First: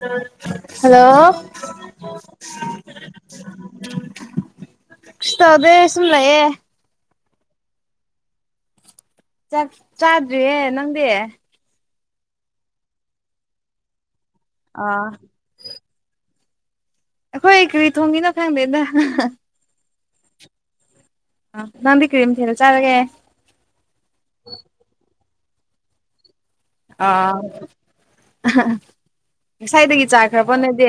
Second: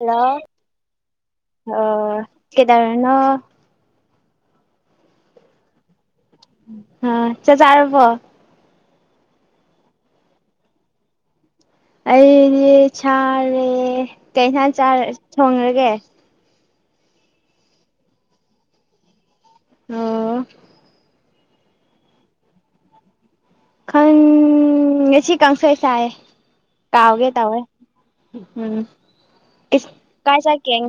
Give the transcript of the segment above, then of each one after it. Hello hello ꯎꯝ ꯑꯣ ꯀꯩꯗꯧꯔꯤꯅꯣ ꯀꯇꯥꯎꯗꯦ ꯁꯤꯨꯝꯂꯌꯦꯦ ꯑ ꯆ ꯆꯔ ꯐ ꯆꯥꯗ꯭ꯔꯤꯌꯦꯦ ꯅꯪꯗꯤ ꯑꯩꯅꯦ ꯁꯥꯔꯦ ꯀꯩꯁꯥꯟ ꯑꯥ ꯊꯣꯡꯈꯒꯦ ꯑꯩꯈꯣꯏ ꯀꯔꯤ ꯊꯣꯡꯒꯤꯅꯣ ꯈꯪꯗꯦꯗ ꯑꯣ ꯑ ꯅꯪꯗꯤ ꯀꯔꯤ ꯃꯊꯦꯜ ꯆꯥꯔꯒꯦ ꯈꯪ ꯉꯁꯤ ꯀꯥꯡꯁꫭꯏ ꯆꯥꯏ ꯀꯥꯎꯥꯎꯒꯦ ꯑꯥ ꯇꯋꯦ ꯎꯝ ꯉꯁꯥꯏꯗꯒꯤ ꯀꯥꯏ ꯆꯥꯈ꯭ꯔꯕꯣ ꯆꯔ ꯀ ꯅꯣꯏꯗꯤ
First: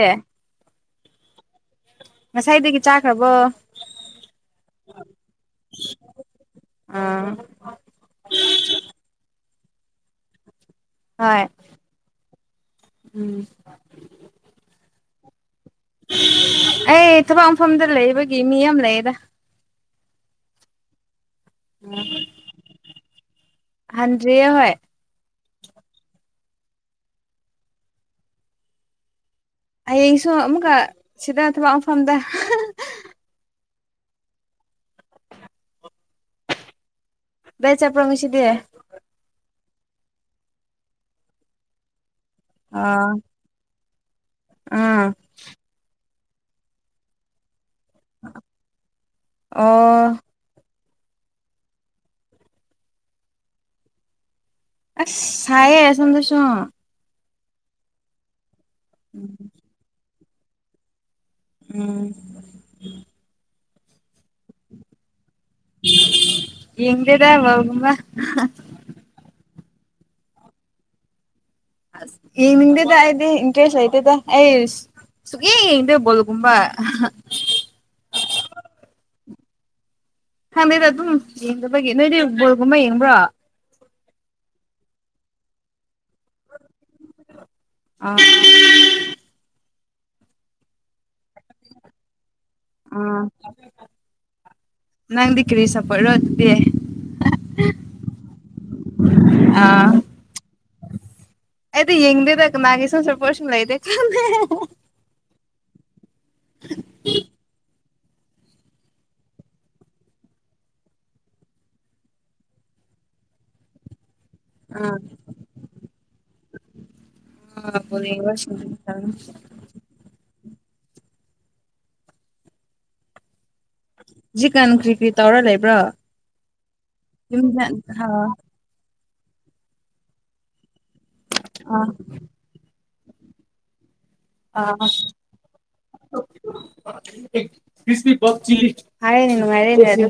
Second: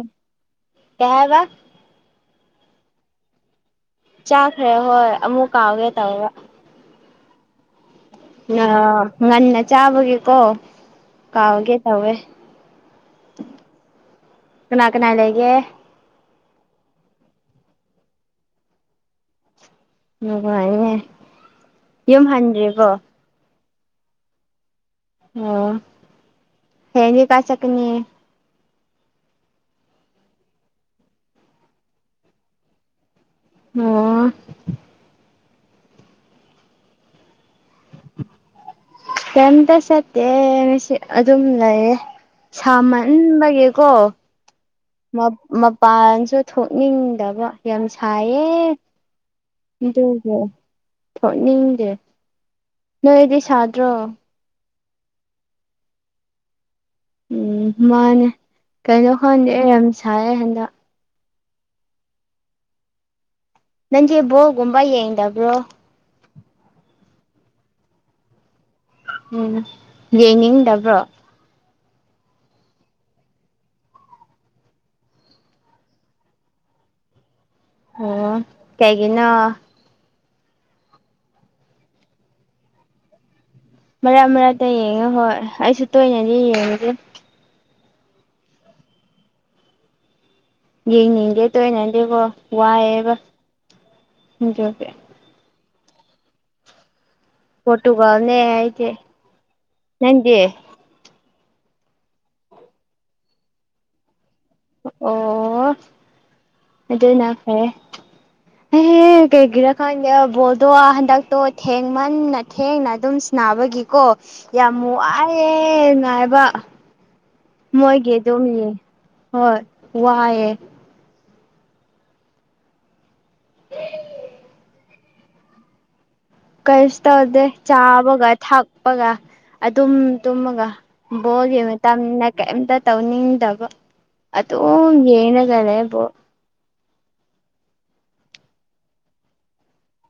ꯀꯩ ꯍꯌꯕ ꯉꯁꯥꯏꯗꯒꯤ ꯆꯥꯈ꯭ꯔꯕꯣ ꯆꯥꯈ꯭ꯔꯦ ꯍꯣꯏ ꯑꯃꯨꯛ ꯀꯥꯎꯒꯦ ꯇꯧꯋꯦ ꯑꯥ ꯑ ꯉꯟꯅ ꯆꯥꯕꯒꯤꯀꯣ ꯍꯣꯏ ꯀꯥꯎꯒꯦ ꯇꯧꯋꯦ ꯎꯝ ꯀꯅꯥ ꯀꯅꯥ ꯂꯩꯒꯦ ꯑꯩ ꯊꯕꯛ ꯃꯐꯝꯗ ꯂꯩꯕꯒꯤ ꯃꯤ ꯑꯃ ꯂꯩꯌꯦꯗ ꯎꯉꯥꯏꯅꯦ ꯌꯨꯝ ꯍꯟꯗ꯭ꯔꯤꯕꯣ ꯍꯥꯟꯗꯔꯤ ꯍꫭꯏ ꯑꯣ ꯍꯅꯤ ꯀꯥꯏ ꯆꯠꯀꯅꯤ ꯍꯌꯦꯡꯁꯨ ꯑꯃꯨꯛꯀ ꯁꯤꯗ ꯊꯕꯛ ꯃꯐꯝꯗ ꯑꯣ ꯕ‌‌ꯦꯠ ꯆꯠꯄ ꯉꯁꯤꯗꯤ ꯀꯌꯨꯝꯇ ꯁꯇꯦ ꯑꯗꯨꯝ ꯂꯩꯌꯦ ꯑꯥ ꯁꯥꯃꯟꯕꯒꯤꯀꯣ ꯑꯥ ꯃꯄꯥꯟꯁꯨ ꯊꯣꯛꯅꯤꯡꯗꯕ ꯌꯥꯝ ꯁꯥꯏꯌꯦ ꯑꯣ ꯅꯦ ꯊꯣꯛꯅꯤꯡꯗꯦ ꯅꯣꯏꯗꯤ ꯁꯥꯗ꯭ꯔꯣ ꯑꯁ ꯆꯥꯏꯌꯦ ꯆꯗꯁ ꯎꯝ ꯃꯥꯅꯦ ꯀꯩꯅꯣ ꯈꯥꯟꯗꯤ ꯑꯩ ꯌꯥꯝ ꯁꯥꯏ ꯍꯟꯗꯛ ꯎꯝ ꯅꯪꯗꯤ ꯕꫭꯜꯒꯨꯝꯕ ꯌꯦꯡꯗꯕ꯭ꯔꯣ ꯌꯦꯡꯗ‌ꯦꯗ ꯃꯃ ꯎꯝ ꯌꯦꯡꯅꯤꯡꯗꯕ꯭ꯔꯣ ꯌꯦ ꯍꯗꯗ ꯍꯥꯏꯗꯦ ꯏ ꯀꯦꯁ ꯑꯇꯗ ꯑꯦꯁ ꯁꯨꯛꯌ‌ꯦꯡ ꯌ‌ꯦꯡꯗ‌ꯦ ꯕꫭꯜ ꯒꯨꯝꯕ ꯑꯣ ꯀꯩꯒꯤꯅ ꯈꯪꯗꯦꯗ ꯑꯗꯨꯝ ꯌꯦꯡꯗꯕꯒꯤ ꯅꯣꯏꯗꯤ ꯕꯜꯒꯨꯝꯕ ꯌꯦꯡꯕ꯭ꯔꯣ ꯃꯔꯛ ꯃꯔꯛꯇ ꯌꯦꯡꯉꯦ ꯍꯣꯏ ꯑꯩꯁꯨ ꯇꯣꯏꯅꯗꯤ ꯌꯦꯡꯉꯨꯁ ꯑ ꯌꯦꯡꯅꯤꯡꯗꯦ ꯇꯣꯏꯅꯗꯦꯕꯣ ꯑ ꯑꯗꯨꯒꯤ ꯅꯪꯗꯤ ꯀꯔꯤ ꯁꯄꯣꯠ ꯑꯣꯗꯦ ꯄꯣꯔꯇꯨꯒꯜꯅꯦ ꯍꯥꯏꯗꯤꯦ ꯅꯪꯗꯤꯦ ꯑꯗꯤ ꯌꯦꯡꯗꯦ ꯇꯀ ꯃꯥꯒꯤ ꯁꯝ ꯁꯄꯣꯁꯟ ꯂꯥꯏꯗ ꯈꯅꯦ ꯑꯣ ꯑꯗꯨꯅ ꯐꯔꯦ ꯍꯍꯦ ꯀꯩꯒꯤꯔꯥ ꯈꯪꯗꯦ ꯕꯣꯜꯗꯣ ꯍꯟꯗꯛꯇꯣ ꯊꯦꯡꯃꯟꯅ ꯊꯦꯡꯅ ꯑꯗꯨꯝꯕꯒꯤꯀꯣ ꯌꯥꯝ ꯑꯥ ꯋꯥꯏꯑꯌꯦꯦ ꯅꯨꯡꯥꯏꯕ [unintelligible] ꯋꯥꯌꯦꯦ ꯖꯤ ꯀꯟ ꯀ꯭ꯔꯤ ꯀꯔꯤ ꯇꯧꯔ ꯂꯩ ꯂꯩꯕ꯭ꯔꯣ ꯀꯔꯤꯁꯨ ꯇꯧꯗꯦ ꯌꯨꯝꯗ ꯑꯥ ꯆꯥꯕꯒ ꯊꯛꯄꯒ ꯑꯗꯨꯝ ꯇꯨꯝꯃꯒ꯫ ꯕꯣꯜꯒꯤ ꯑꯥ ꯃꯇꯝꯅ ꯀꯩꯝꯇ ꯇꯧꯅꯤꯡꯗꯕ꯫ ꯑꯗ ꯑꯥ ꯌꯦꯦꯅꯒꯅꯦꯦꯕ ꯍꯥꯏꯔꯦꯅꯦ ꯅꯨꯡꯉꯥꯏꯔꯦꯅꯦ꯫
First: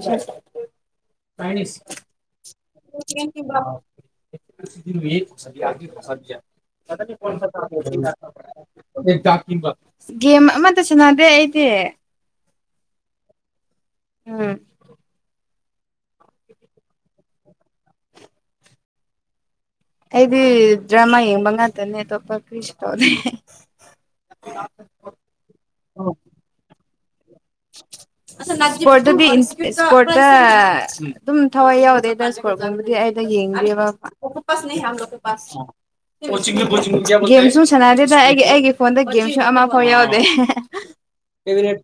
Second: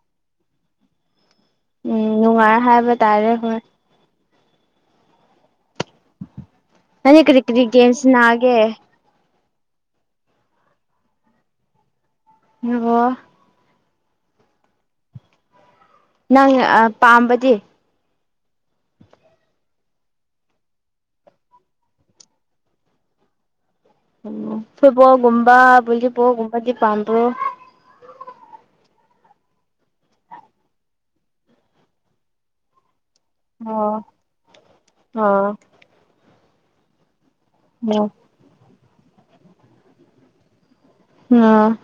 ꯎꯝ ꯅꯨꯡꯉꯥꯏ ꯍꯥꯏꯕ ꯇꯥꯔꯦ ꯍꯣꯏ ꯅꯪꯗꯤ ꯀꯔꯤ ꯀꯔꯤ ꯒꯦꯝ ꯁꯅꯥꯒꯦ [inaudible] ꯒꯦꯝ ꯑꯃꯇ ꯁꯥꯟꯅꯗꯦ ꯑꯩꯗꯤ [unintelligible] ꯎꯝ ꯅꯪ ꯄꯥꯝꯕꯗꯤ ꯑꯩꯗꯤ ꯗ꯭ꯔꯃꯥ ꯌꯦꯡꯕ ꯉꯛꯇꯅꯦ ꯑꯇꯣꯞꯄ ꯀ꯭ꯔꯤꯁ ꯇꯧꯗꯦ꯫ ꯎꯝ ꯐꯣꯏꯕꯣꯒꯨꯝꯕ ꯄꯨꯕꯣꯒꯨꯝꯕꯗꯤ ꯄꯥꯟꯗ꯭ꯔꯣ ꯏꯁꯄꯣꯔꯠꯇꯗꯤ ꯏꯁꯄꯣꯔꯠꯇ ꯑꯗꯨꯝ ꯊꯋꯥꯏ ꯌꯥꯎꯗꯦꯗ ꯏꯁꯄꯣꯔꯠꯀꯨꯝꯕꯗꯤ ꯑꯩ꯫ ꯌꯦꯡꯗꯦꯕ ꯑꯣ ꯑꯣ ꯑꯣꯛꯇꯣꯄꯁ [unintelligible] ꯒꯦꯝꯁꯨ꯫ ꯑꯣ ꯁꯥꯟꯅꯗꯦꯗ ꯑꯩ ꯑꯩꯒꯤ ꯐꯣꯟꯗ ꯒꯦꯝꯁꯨ ꯑꯃꯐꯥꯎ ꯌꯥꯎꯗꯦ ꯑꯣ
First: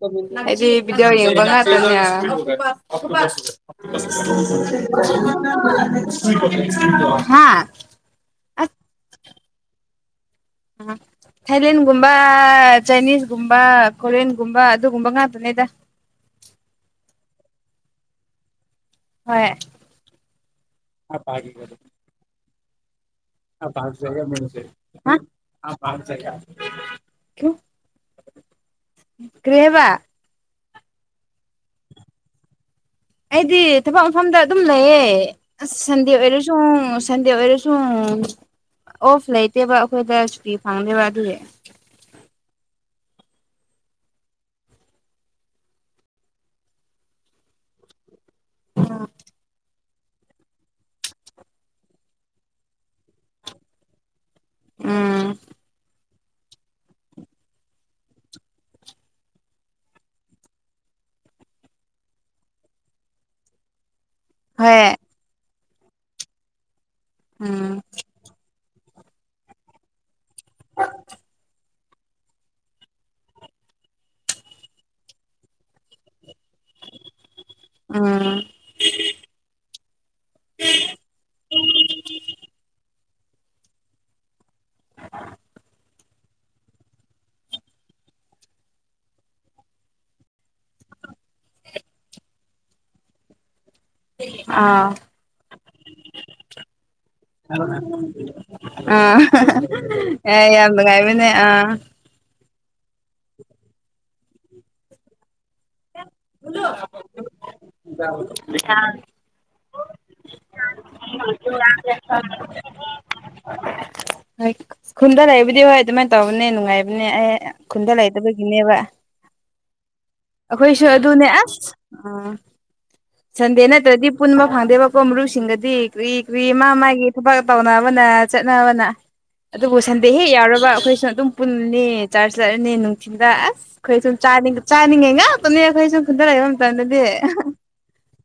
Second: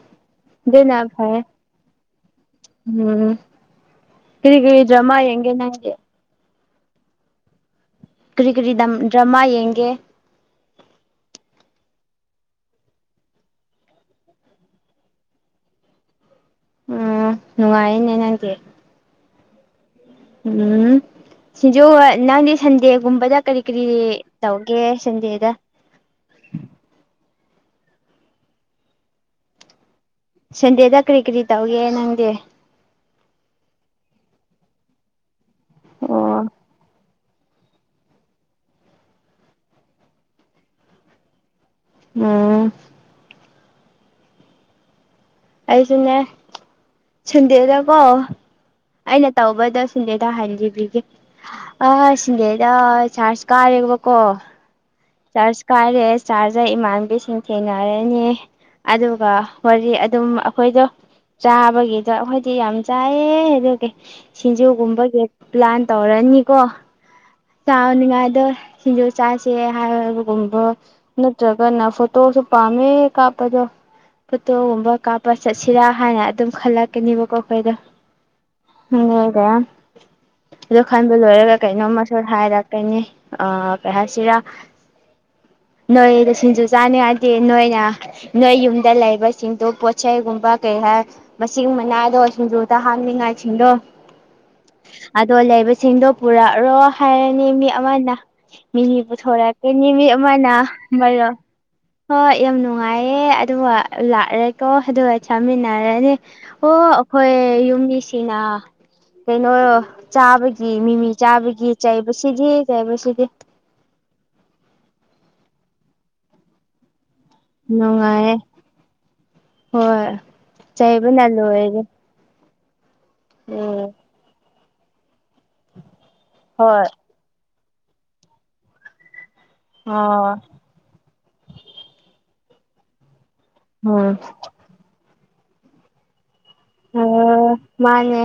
ꯑꯩꯗꯤ ꯑꯗꯨꯅ ꯕꯤꯗꯤꯑꯣ ꯌꯦꯡꯕ ꯐꯔꯦ ꯉꯥꯛꯇꯅꯤ ꯎꯝ ꯀꯔꯤ ꯀꯔꯤ ꯗ꯭ꯔꯃꯥ ꯌꯦꯡꯒꯦ ꯅꯪꯗꯤ ꯍꯥꯥ ꯀꯔꯤ ꯀꯔꯤ ꯗ꯭ꯔꯃꯥ ꯌꯦꯡꯒꯦ ꯎꯝ ꯊꯥꯏꯂꯦꯟꯒꯨꯝꯕ ꯆꯥꯏꯅꯤꯁꯀꯨꯝꯕ ꯀꯣꯔꯤꯌꯟꯒꯨꯝꯕ ꯑꯗꯨꯒꯨꯝꯕ ꯉꯥꯛꯇꯅꯦꯗ ꯎꯝ ꯅꯨꯡꯉꯥꯏꯅꯦ ꯅꯪꯗꯤ꯫ ꯍꯣꯏ꯫ ꯎꯝ ꯁꯤꯖꯨ ꯅꯪꯗꯤ ꯁꯟꯗꯦꯒꯨꯝꯕꯗ꯫ ꯀꯔꯤ ꯀꯔꯤ ꯇꯧꯒꯦ ꯁꯟꯗꯦꯗ ꯀꯔꯤꯍꯥꯏꯕ ꯁꯟꯗꯦꯗ ꯀꯔꯤ ꯀꯔꯤ ꯇꯧꯒꯦ ꯅꯪꯗꯤ ꯑꯩꯗꯤ ꯊꯕꯛ ꯃꯐꯝꯗ ꯑꯗꯨꯝ ꯂꯩꯌꯦ ꯑꯁ ꯁꯟꯗꯦ ꯑꯣ ꯑꯣꯏꯔꯁꯨ꯫ ꯁꯟꯗꯦ ꯑꯣꯏꯔꯁꯨ ꯑꯣꯐ ꯂꯩꯇꯦꯕ ꯑꯩꯈꯣꯏꯗ ꯁꯨꯇꯤ ꯐꯪꯗꯦꯕ ꯑꯗꯨꯒꯤ ꯎꯝ ꯑꯩꯁꯨꯅꯦ ꯁꯟꯗꯦꯗꯀꯣ ꯑꯩꯅ ꯇꯧꯕꯗ꯫ ꯁꯤꯟꯗꯦꯗ ꯍꯥꯏꯟꯕꯤꯒꯦ ꯑ ꯁꯤꯟꯗꯦꯗ ꯆꯔꯖ ꯀꯥꯔꯦꯕꯀꯣ ꯎꯝ ꯆꯔꯁ ꯀꯥꯔꯦꯁ꯫ ꯆꯥꯖꯔ ꯏꯃꯥꯟꯕꯤꯁꯤꯡ ꯊꯦꯡꯅꯔꯅꯤ ꯑꯗꯨꯒ ꯋꯥꯔꯤ ꯑꯗꯨꯝ ꯑꯩꯈꯣꯏꯗꯣ ꯆꯥꯕꯒꯤꯗꯣ ꯑꯩꯈꯣꯏꯗꯤ ꯌꯥꯝ ꯆꯥꯏꯌꯦ ꯑꯗꯨꯒꯤ꯫ ꯍꯣꯏ ꯁꯤꯡꯖꯨꯒꯨꯝꯕꯒꯤ ꯄ꯭ꯂꯥꯟ ꯇꯧꯔꯅꯤꯀꯣ ꯎꯝ ꯆꯥꯅꯤꯉꯥꯏꯗꯣ꯫ ꯁꯤꯡꯖꯨ ꯆꯥꯥꯁꯦ ꯍꯥꯏꯕꯒꯨꯝꯕ ꯅꯠꯇ꯭ꯔꯒꯅ ꯐꯣꯇꯣꯁꯨ ꯄꯥꯝꯃꯦ ꯀꯥꯞꯄꯗꯣ ꯐꯣꯇꯣꯒꯨꯝꯕ ꯀꯥꯞꯄ ꯆꯠꯁꯤꯔꯥ ꯍꯥꯏꯅ ꯑꯗꯨꯝ ꯈꯜꯂꯛꯀꯅꯦꯕꯀꯣ ꯑꯩꯈꯣꯏꯗ ꯎꯝ [unintelligible] ꯑꯗꯨ ꯈꯟꯕ ꯂꯣꯏꯔꯒ ꯀꯩꯅꯣꯝꯃ ꯁꯣꯏꯗꯅ ꯍꯥꯏꯔꯛꯀꯅꯤ ꯑ ꯀꯩ ꯍꯥꯏꯁꯤꯔꯥ ꯅꯣꯏꯗ ꯁꯤꯡꯖ ꯆꯥꯅꯤꯡꯉꯥꯏꯇꯦ ꯅꯣꯏꯅ ꯅꯣꯏ ꯌꯨꯝꯗ ꯂꯩꯕꯁꯤꯡꯗꯨ ꯄꯣꯠꯆꯩꯒꯨꯝꯕ ꯀꯩꯀꯔ ꯃꯁꯤꯡ ꯃꯅꯥꯗꯣ ꯁꯤꯡꯖꯨꯗ ꯍꯥꯞꯅꯤꯡꯉꯥꯏꯁꯤꯡꯗꯣ꯫ ꯑꯥ ꯑꯗꯣ ꯂꯩꯕꯁꯤꯡꯗꯣ ꯄꯨꯔꯛꯔꯣ ꯍꯥꯏꯔꯅꯤ ꯃꯤ ꯑꯃꯅ ꯃꯤꯅꯤ ꯑꯥ ꯄꯨꯊꯣꯔꯛꯀꯦ꯫ ꯃꯤ ꯑꯦ ꯑꯃꯅꯥ ꯌꯥꯝ ꯅꯨꯡꯉꯥꯏꯕꯅꯦ ꯃꯔ ꯑꯥ ꯍꯣꯏ ꯌꯥꯝ ꯅꯨꯡꯉꯥꯏꯌꯦ ꯑꯗꯨꯒ ꯂꯥꯛꯔꯦꯀꯣ ꯑꯗꯨꯒ ꯆꯥꯃꯤꯟꯅꯔꯅꯤ꯫ ꯑꯣ ꯑꯩꯈꯣꯏ ꯌꯨꯝꯃꯤꯁꯤꯡꯅ꯫ ꯀꯩꯅꯣꯣ ꯆꯥꯕꯒꯤ ꯃꯤꯃꯤ ꯆꯥꯕꯒꯤ ꯆꯩꯕꯁꯤꯗꯤ ꯆꯩꯕꯁꯤꯗꯤ ꯍꯣꯏ ꯈꯨꯟꯗ ꯂꯩꯕꯗꯤꯏ ꯍꯣꯏ ꯑꯗꯨꯃꯥꯏꯅ ꯇꯧꯕꯅꯦ ꯅꯨꯡꯉꯥꯏꯕꯅꯦ ꯑꯩ꯫ ꯈꯨꯟꯗ ꯅꯨꯡꯉꯥꯏꯌꯦ ꯂꯩꯕꯗꯨꯒꯤꯅꯦꯕ ꯍꯣꯏ ꯑꯩꯈꯣꯏ꯫ ꯆꯩꯕꯅ ꯑꯗꯨꯅꯦ ꯑꯁ ꯂꯣꯏꯔꯦ ꯎꯝ ꯁꯟꯗꯦ ꯎꯝ ꯅꯠꯇ꯭ꯔꯗꯤ ꯄꯨꯟꯕ ꯐꯪꯗꯦꯕꯀꯣ ꯃꯔꯨꯄꯁꯤꯡꯒꯗꯤ ꯀꯨꯔꯤ ꯀꯨꯏ ꯃꯥ ꯍꯣꯏ ꯃꯥꯒꯤ ꯊꯕꯛ ꯇꯧꯅꯕꯅ ꯆꯠꯅꯕꯅ ꯑꯗꯨꯕꯨ ꯁꯟꯗꯦ ꯍꯦꯛ ꯑꯣ ꯌꯥꯎꯔꯕ ꯑꯩꯈꯣꯏꯁꯨ ꯑꯗꯨꯝ ꯄꯨꯜꯂꯤꯅꯤ ꯆꯥꯔꯖ ꯆꯠꯂꯅꯤ ꯅꯨꯡꯊꯤꯜꯗ ꯑꯁ꯫ ꯈꯣꯏ ꯁꯨꯝ ꯎꯝ ꯆ ꯆꯥꯅꯤꯡꯉꯦ ꯈꯔ ꯃꯇꯝ ꯑꯣ ꯃꯥꯅꯦ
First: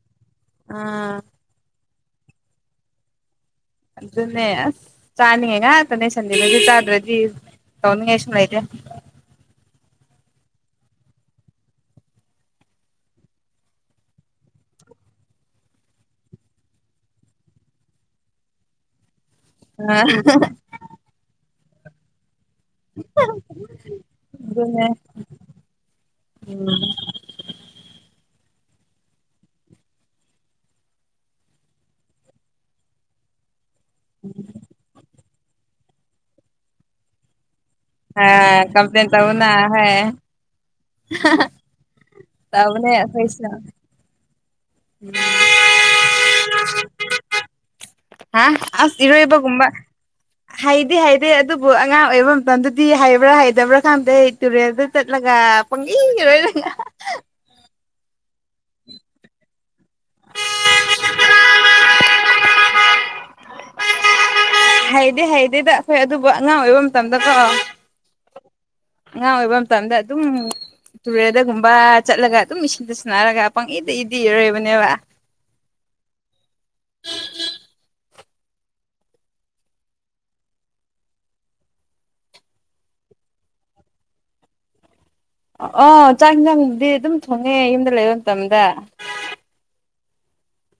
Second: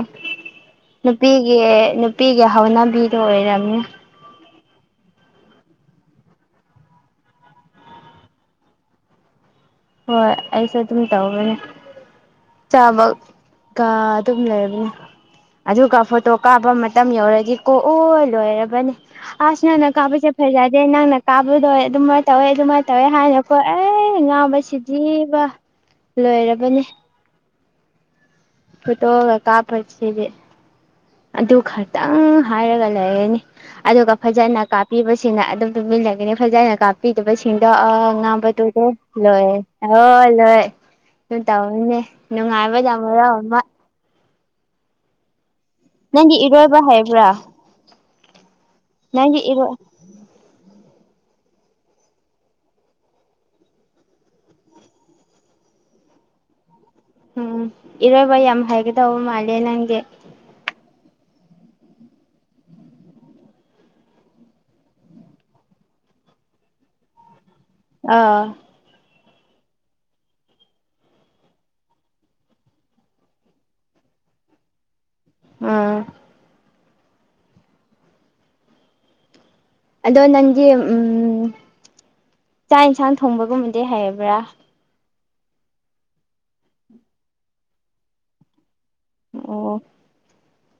ꯑꯥ ꯅꯨꯄꯤ꯫ ꯑꯦ ꯅꯨꯄꯤꯒꯤ ꯍꯧꯅꯕꯤꯗꯣ ꯑꯣꯏꯔꯝꯅꯤ ꯑꯗꯨꯅꯦ ꯆꯥꯅꯤꯡꯉꯥꯏ ꯉꯛꯇꯅꯦ ꯁꯟꯗꯦꯗꯗꯤ ꯆꯥꯗꯔꯗꯤ ꯇꯧꯅꯤꯡꯉꯥꯏꯁꯨ ꯂꯩꯇꯔꯦ ꯍꯣꯏ ꯑꯩꯁꯨ ꯑꯗꯨꯝ ꯇꯧꯔꯤꯅꯦ ꯆꯥꯕꯒ ꯑꯗꯨꯝ ꯂꯩꯔꯕꯅꯦ ꯑꯗꯨꯒ ꯐꯣꯇꯣ ꯀꯥꯞꯄ ꯃꯇꯝ ꯌꯧꯔꯗꯤ ꯀꯣꯛꯑꯣ ꯂꯣꯏꯔꯕꯅꯤ ꯑꯁ ꯅꯪꯅ ꯑ ꯀꯥꯞꯄꯁꯦ ꯐꯖꯗꯦ ꯅꯪꯅ ꯀꯥꯞꯄꯗꯣ ꯑꯗꯨꯃꯥꯏꯅ ꯇꯧꯋꯦ ꯑꯗꯨꯃꯥꯏꯅ ꯇꯧꯋꯦ ꯍꯥꯏꯅꯀꯣ ꯑꯦ ꯉꯥꯡꯕ ꯑꯗꯨꯅꯦ ꯁꯤꯗꯤꯕ ꯂꯣꯏꯔꯕꯅꯦ ꯐꯣꯇꯣꯒ ꯀꯥꯞꯄꯁꯤꯗꯤ ꯑꯗꯨ ꯈꯛꯇꯪ ꯍꯥꯏꯔꯒ ꯂꯩꯔꯅꯤ ꯑꯗꯨꯒ ꯐꯖꯅ ꯀꯥꯞꯄꯤꯕꯁꯤ ꯁꯤꯅ ꯑꯗꯨꯝ ꯇꯨꯃꯤꯟ ꯂꯩꯒꯔꯅꯤ ꯐꯖꯅ ꯀꯥꯞꯄꯤꯗꯕꯁꯤꯡꯗꯣ ꯑ ꯀꯝꯄ꯭ꯂꯦꯟ ꯇꯧꯕꯅ ꯍꯣꯏ [unintelligible] ꯇꯧꯅꯦ ꯇꯧꯕꯅꯦ ꯅꯨꯡꯉꯥꯏꯕꯅ ꯃꯔꯣꯜ ꯑꯩꯈꯣꯏꯁꯨ ꯑꯃ [unintelligible] ꯅꯪꯒꯤ ꯏꯔꯣꯏꯕ ꯍꯥꯏꯕ꯭ꯔꯥ ꯍꯥ ꯅꯪꯒꯤꯔꯣꯏ ꯍꯥꯏꯗꯤ ꯍꯥꯏꯗꯦ ꯑꯗꯨꯕꯨ ꯑꯉꯥꯡ ꯑꯣꯏꯕ ꯃꯇꯝꯗꯨꯗꯤ ꯍꯥꯏꯕ꯭ꯔꯥ ꯍꯥꯏꯇꯕ꯭ꯔꯥ ꯈꯥꯟꯗꯦ ꯑꯩ ꯇꯨꯔꯦꯜꯗ ꯆꯠꯂꯒ꯫ ꯄꯪ ꯏꯡꯒ ꯂꯣꯏꯔꯅ ꯎꯝ ꯏꯔꯣꯏꯕ ꯌꯥꯝ ꯍꯥꯏꯒꯗꯧꯕ ꯃꯥꯜꯂꯦ ꯅꯪꯗꯤ ꯍꯥꯏꯗꯤ ꯍꯥꯏꯗꯦꯗ ꯑꯩꯈꯣꯏ ꯑꯗꯨꯕꯨ ꯑꯉꯥꯡ ꯑꯣꯏꯕ ꯃꯇꯝꯗꯀꯣ ꯑꯥ꯫ ꯑꯉꯥꯡ ꯑꯣꯏꯕ ꯃꯇꯝꯗ ꯑꯗꯨꯝ꯫ ꯇꯨꯔꯦꯜꯗꯒꯨꯝꯕ ꯆꯠꯂꯒ ꯑꯗꯨꯝ ꯏꯁꯤꯡꯗ ꯁꯟꯅꯔꯒ ꯄꯪꯏꯗ ꯏꯗꯤ ꯏꯔꯣꯏꯕꯅꯦꯕ꯫ ꯎꯝ꯫ ꯑꯗꯣ ꯅꯪꯒꯤ ꯆꯥꯛ ꯌꯦꯟꯁꯥꯡ ꯊꯣꯡꯕꯒꯨꯝꯕꯗꯤ ꯍꯩꯕ꯭ꯔꯥ ꯑꯣ ꯆꯥꯛ ꯌꯦꯟꯁꯥꯡꯕꯨꯗꯤ ꯑꯗꯨꯝ ꯊꯣꯡꯉꯦ ꯌꯨꯝꯗ ꯂꯩꯕ ꯃꯇꯝꯗ꯫ ꯑꯣ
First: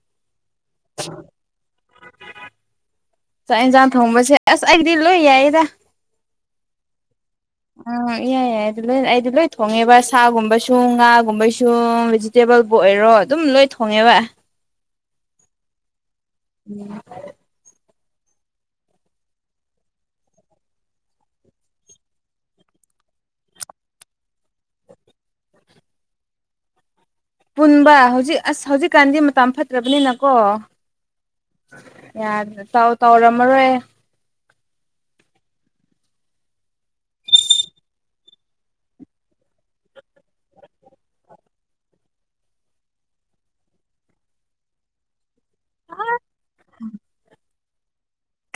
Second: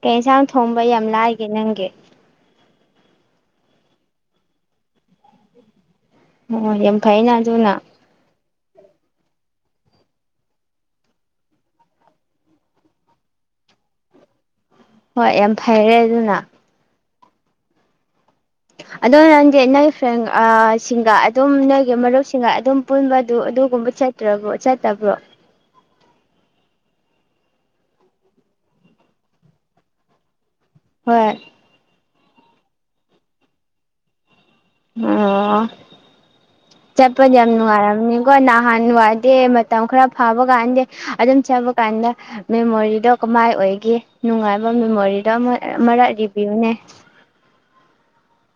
ꯀꯩ ꯌꯦꯟꯁꯥꯡ ꯊꯣꯡꯕ ꯌꯥꯝ ꯂꯥꯏꯒꯦ ꯅꯪꯒꯤ꯫ ꯆꯥꯛ ꯌꯦꯟꯁꯥꯡ ꯊꯣꯡꯕꯁꯦ ꯑꯁ ꯑꯩꯗꯤ ꯂꯣꯏ ꯌꯥꯏꯗ ꯑꯣ ꯌꯥꯝ ꯐꯩꯑꯦꯅ ꯑꯗꯨꯅ꯫ ꯎꯝ ꯏꯌꯥ ꯌꯥꯏ ꯑꯗꯨ ꯂꯣꯏ ꯑꯩꯗꯤ ꯂꯣꯏ ꯊꯣꯡꯉꯦꯕ ꯁꯥꯒꯨꯝꯕꯁꯨ ꯉꯥꯒꯨꯝꯕꯁꯨ꯫ ꯇꯦꯕꯜꯕꯨ ꯑꯣꯏꯔꯣ ꯑꯗꯨꯝ ꯂꯣꯏ ꯊꯣꯡꯉꯦꯕ ꯫ ꯍꯣꯏ ꯌꯥꯝ ꯐꯩꯔꯦ ꯑꯗꯨꯅ ꯎꯝ ꯑꯗꯣ ꯅꯪꯁꯦ ꯅꯣꯏ ꯐ꯭ꯔꯦꯟ ꯁꯤꯡꯒ ꯑꯗꯨꯝ ꯅꯣꯏꯒꯤ ꯃꯔꯨꯞꯁꯤꯡꯒ ꯑꯗꯨꯝ ꯄꯨꯟꯕ ꯑꯗꯨ ꯑꯗꯨꯒꯨꯝꯕ ꯆꯠ꯫ ꯇ꯭ꯔꯕꯣ ꯆꯠꯇꯕ꯭ꯔꯣ ꯄꯨꯟꯕ ꯍꯧꯖꯤꯛ ꯑꯁ ꯍꯧꯖꯤꯛꯀꯥꯟꯗꯤ ꯃꯇꯝ ꯐꯠꯇ꯭ꯔꯕꯅꯤꯅꯀꯣ ꯍꯣꯏ ꯌꯥꯗ꯭ꯔꯦ ꯇꯧ ꯇꯧꯔꯝꯃꯔꯣꯏꯍꯦ ꯑꯣ ꯆꯠꯄꯗ ꯌꯥꯝ ꯅꯨꯡꯉꯥꯏꯔꯝꯅꯤꯀꯣ ꯅꯍꯥꯟ ꯋꯥꯏꯗꯤ ꯃꯇꯝ ꯈꯔ ꯐꯥꯕ ꯀꯥꯟꯗꯦ ꯑꯗꯨꯝ ꯆꯠꯄ ꯀꯥꯟꯗ ꯃꯦꯃꯣꯔꯤꯗꯣ ꯀꯃꯥꯏ ꯑꯣꯏꯒꯦ ꯅꯨꯡꯉꯥꯏꯕ ꯃꯦꯃꯣꯔꯤꯗꯣ ꯃꯔꯛ ꯔꯤꯕꯤꯌꯨꯅꯦ꯫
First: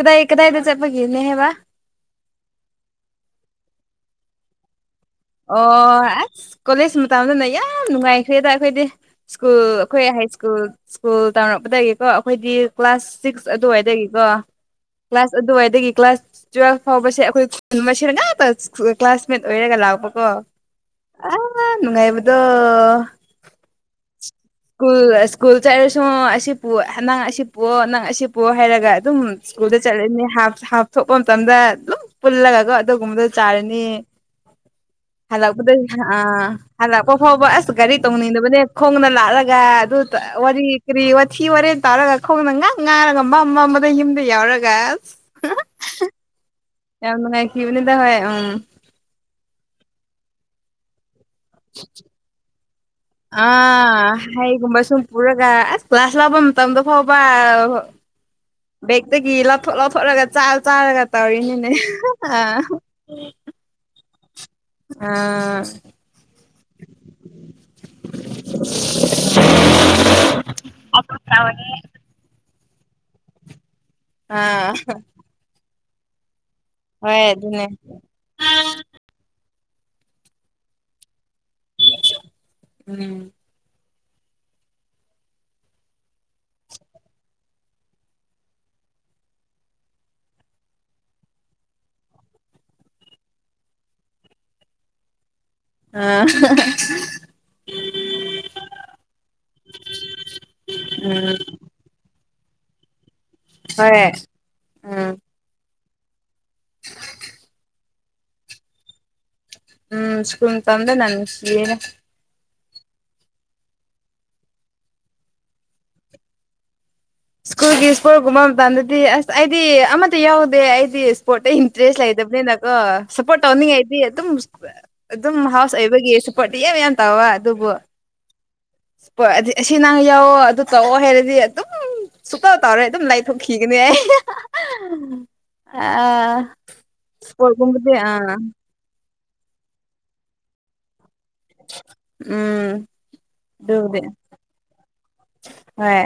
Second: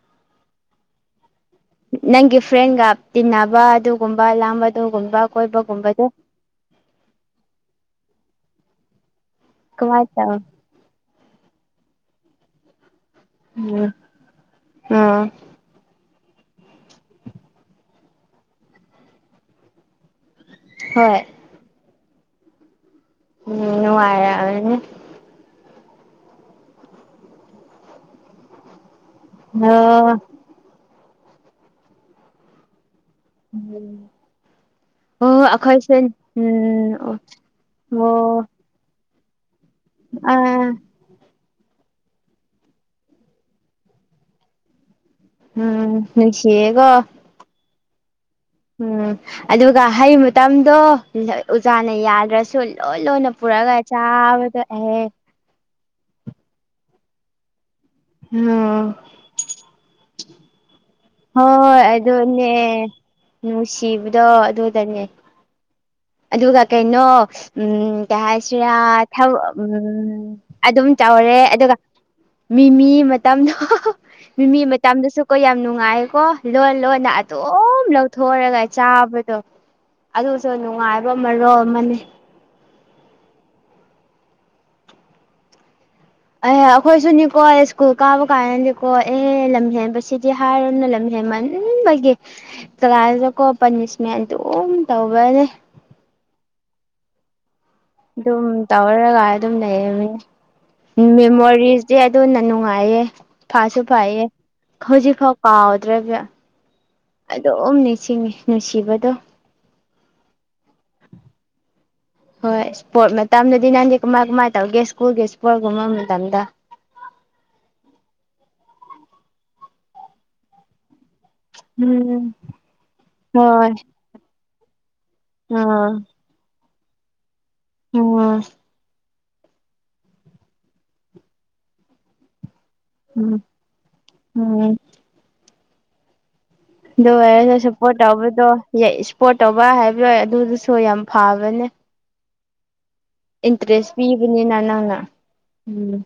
ꯀꯗꯥꯏ ꯀꯗꯥꯏꯗ ꯆꯠꯄꯒꯤꯅꯦꯕ ꯅꯪꯒꯤ ꯐ꯭ꯔꯦꯟꯒ ꯇꯤꯟꯅꯕ ꯑꯗꯨꯒꯨꯝꯕ ꯂꯥꯡꯕ ꯑꯗꯨꯒꯨꯝꯕ ꯑꯣ ꯀꯣꯏꯕꯒꯨꯝꯕꯗꯣ ꯑꯁ ꯀꯣꯂꯦꯖ ꯃꯇꯝꯗꯅ ꯌꯥꯝ ꯅꯨꯡꯉꯥꯏꯈ꯭ꯔꯦꯗ ꯑꯩꯈꯣꯏꯗꯤ ꯁ꯭ꯀꯨꯜ ꯀꯃꯥꯏ ꯑꯩꯈꯣꯏ ꯍꯥꯏ ꯇꯧ ꯁ꯭ꯀꯨꯜ ꯁ꯭ꯀꯨꯜ ꯇꯝꯃꯛꯄꯗꯒꯤꯀꯣ ꯑꯩꯈꯣꯏꯗꯤ꯫ ꯀ꯭ꯂꯥꯁ ꯁꯤꯛꯁ ꯎꯝ ꯑꯗꯨꯋꯥꯏꯗꯒꯤꯀꯣ ꯑꯥ ꯀ꯭ꯂꯥꯁ ꯑꯗꯨꯋꯥꯏꯗꯒꯤ ꯀ꯭ꯂꯥꯁ ꯇꯨꯋꯦꯜꯐ ꯐꯥꯎꯕꯁꯦ ꯑꯩꯈꯣꯏ ꯈꯨꯟ ꯃꯁꯦꯟ ꯉꯥꯛꯇꯥ ꯀ꯭ꯂꯥꯁꯃꯦꯠ ꯑꯣꯏꯔꯒ ꯂꯥꯛꯄꯀꯣ ꯍꯣꯏ ꯌꯥꯝ ꯅꯨꯡꯉꯥꯏꯕꯗꯣ ꯎꯝ ꯅꯨꯡꯉꯥꯏꯔꯝꯒꯅꯤ ꯁ꯭ꯀꯨꯜ ꯁ꯭ꯀꯨꯜ ꯆꯠꯔꯁꯨ ꯑꯁꯤꯄꯨ ꯅꯪ ꯑꯁꯤ ꯄꯣꯛꯑꯣ ꯅꯪ ꯑꯁꯤ ꯄꯣꯛꯑꯣ ꯍꯥꯏꯔꯒ ꯑꯗꯨꯝ ꯁ꯭ꯀꯨꯜꯗ ꯑꯣ ꯆꯠꯂꯅꯤ ꯍꯥꯞ ꯍꯥꯞꯊꯣꯛꯄ ꯃꯇꯝꯗ ꯂꯨꯝ ꯄꯨꯜꯂꯒꯒ ꯑꯗꯨꯒꯨꯝꯕꯗ ꯆꯥꯔꯅꯤ ꯎꯝ ꯑꯣ ꯍꯜꯂꯛꯄꯗ ꯑꯩꯈꯣꯏꯁꯦ ꯑ ꯎꯝ ꯍꯜꯂꯛꯄ ꯐꯥꯎꯕ ꯑꯁ ꯒꯥꯔꯤ ꯑꯣ ꯇꯧꯅꯤꯡꯗꯕꯅꯦ ꯈꯣꯡꯅ ꯂꯥꯛꯂꯒ ꯑꯗꯨ ꯋꯥꯔꯤ ꯑꯥ ꯀꯔꯤ ꯋꯥꯊꯤ ꯋꯥꯔꯦꯟ ꯇꯥꯔꯒ ꯈꯣꯡꯅ ꯉ ꯉꯥꯔꯒ ꯃꯝ ꯃꯝ ꯃꯝꯃꯒ ꯌꯨꯝꯗ ꯌꯥꯎꯔꯒ ꯑꯁ ꯎꯝ ꯅꯨꯡꯁꯤꯌꯦꯀꯣ ꯌꯥꯝ ꯅꯨꯡꯉꯥꯢꯈꯤꯕꯅꯤꯗ ꯍꯣꯢ ꯎꯝ ꯎꯝ ꯑꯗꯨꯒ ꯍꯩ ꯃꯇꯝꯗꯣ ꯎꯖꯥꯅ ꯌꯥꯗ꯭ꯔꯁꯨ ꯂꯣꯏ ꯂꯣꯏꯅ ꯄꯨꯔꯒ ꯑꯥ ꯆꯥꯕꯗꯣ ꯍꯩꯒꯨꯝꯕ ꯁꯨꯝ ꯑꯦꯍꯦ ꯄꯨꯔꯒ ꯑꯁ ꯀ꯭ꯂꯥꯁ ꯂꯥꯛꯄ ꯃꯇꯝꯗ ꯐꯥꯎꯕ ꯎꯝ ꯑꯗꯒꯤ ꯂꯧꯊꯣꯛꯠ ꯂꯧꯊꯣꯛꯠꯂꯒ ꯆꯥꯔ ꯆꯥꯔꯒ ꯇꯧꯔꯤꯅꯤꯅꯦ ꯍꯣꯏ ꯑꯗꯨꯅꯦ ꯑ ꯅꯨꯡꯁꯤꯕꯗꯣ ꯑꯗꯨ ꯑꯥ ꯑꯗꯨꯒ ꯀꯩꯅꯣ ꯎꯝ ꯀꯩ ꯍꯥꯏꯁꯤꯔꯥ ꯎꯝ ꯑꯗꯨꯝ ꯆꯥꯎꯔꯦ ꯑꯗꯨꯒ ꯃꯤꯃꯤ ꯃꯇꯝꯗꯣ ꯃꯤꯃꯤ ꯑꯥ ꯃꯇꯝꯗꯁꯨꯀꯣ ꯌꯥꯝ ꯅꯨꯡꯉꯥꯏꯀꯣ ꯂꯣꯟ ꯂꯣꯟꯅ ꯍꯣꯏ ꯑꯗꯨꯅꯦ ꯑꯗꯨꯝ ꯂꯧꯊꯣꯔꯒ ꯆꯥꯕꯗꯣ ꯑꯗꯨꯁꯨ ꯅꯨꯡꯉꯥꯏꯕ ꯃꯔꯣꯜ ꯑꯃꯅꯦ ꯎꯝ ꯑꯦꯍ ꯑꯩꯈꯣꯏꯁꯨꯅꯤꯀꯣ ꯁ꯭ꯀꯨꯜ ꯀꯥꯕ ꯀꯥꯟꯅꯅꯤꯀꯣ ꯑꯦ ꯂꯝ ꯍꯦꯟꯕꯁꯤꯗꯤ ꯁꯥꯔꯅ ꯂꯝ ꯍꯦꯃꯟꯕꯒꯤ ꯀꯂꯥꯁꯇꯀꯣ ꯄꯅꯤꯁꯃꯦꯟ ꯑꯗꯨꯝ ꯇꯧꯕꯅꯦ [unintelligible] ꯑꯗꯨꯝ ꯇꯧꯔꯒ ꯑꯗꯨꯝ ꯂꯩꯌꯦꯅꯦ ꯎꯝ ꯃꯦꯃꯣꯔꯤꯁꯇꯤ ꯑꯗꯨꯅ ꯅꯨꯡꯉꯥꯏꯌꯦ ꯐꯁꯨ ꯍꯣꯏ ꯐꯩꯌꯦ ꯎꯝ ꯍꯧꯖꯤꯛ ꯐꯥꯎ ꯀꯥꯎꯗ꯭ꯔꯕ ꯑꯗꯨꯝ ꯅꯤꯡꯁꯤꯡꯉꯤ ꯅꯨꯡꯁꯤꯕꯗꯣ ꯎꯝ ꯁꯀꯨꯜ ꯇꯝꯗꯅ ꯅꯨꯡꯁꯤꯌꯦ ꯍꯣꯏ ꯏꯁꯄꯣꯔꯠ ꯃꯇꯝꯗꯗꯤ ꯅꯪꯗꯤ ꯀꯃꯥꯏ ꯀꯃꯥꯏ ꯇꯧꯒꯦ ꯁ꯭ꯀꯨꯜꯒꯤ ꯏꯁꯄꯣꯔꯠꯀꯨꯝꯕ ꯃꯇꯝꯗ ꯁ꯭ꯀꯨꯜꯒꯤ ꯏꯁ꯭ꯄꯣꯔꯒꯨꯝꯕ ꯃꯇꯝꯗꯗꯤ ꯑꯁ ꯑꯩꯗꯤ ꯑꯃꯠꯇ ꯌꯥꯎꯗꯦ ꯑꯩꯗꯤ ꯁꯄꯣꯔꯠ ꯇ ꯏꯟꯇ꯭ꯔꯦꯁ ꯎꯝ ꯂꯩꯗꯕꯅꯤꯅꯀꯣ ꯁꯄꯣꯔꯠ ꯍꯣꯏ ꯇꯧꯅꯤꯡꯉꯥꯏꯗꯤ ꯑꯗꯨꯝ ꯑꯗꯨꯝ ꯍꯥꯎꯁ ꯑꯥ ꯑꯣꯏꯕꯒꯤ ꯁꯨꯄꯣꯔꯇꯤ ꯌꯥꯝ ꯌꯥꯝ ꯇꯧꯋ ꯑꯗꯨꯕꯨ ꯎꯝ ꯍꯣꯏ ꯑꯗꯨꯗꯤ ꯑꯁꯤ ꯅꯪ ꯌꯥꯎꯑꯣ ꯑꯗꯨ ꯇꯧꯑꯣ ꯍꯥꯏꯔꯗꯤ ꯑꯗꯨꯝ ꯁꯨꯛꯇꯧ ꯇꯧꯔꯣꯢ ꯑꯗꯨꯝ ꯎꯝ ꯂꯥꯏꯊꯣꯛꯈꯤꯒꯅꯤ ꯎꯝ ꯑ ꯑꯗꯨ ꯑꯣꯏꯔꯁꯨ ꯁꯄꯣꯔꯠ ꯇꯧꯕꯗꯣ ꯏꯁꯄꯣꯔꯠ ꯇꯧꯕ ꯍꯥꯏꯕ ꯑꯗꯨꯗꯨꯁꯨ ꯌꯥꯝ ꯐꯕꯅꯦ ꯎꯝ ꯏꯟꯇꯔꯦꯁ ꯑꯗꯨꯕꯨꯗꯤ ꯄꯤꯕꯅꯤꯅ ꯅꯪꯅ ꯎꯝ ꯍꯣꯏ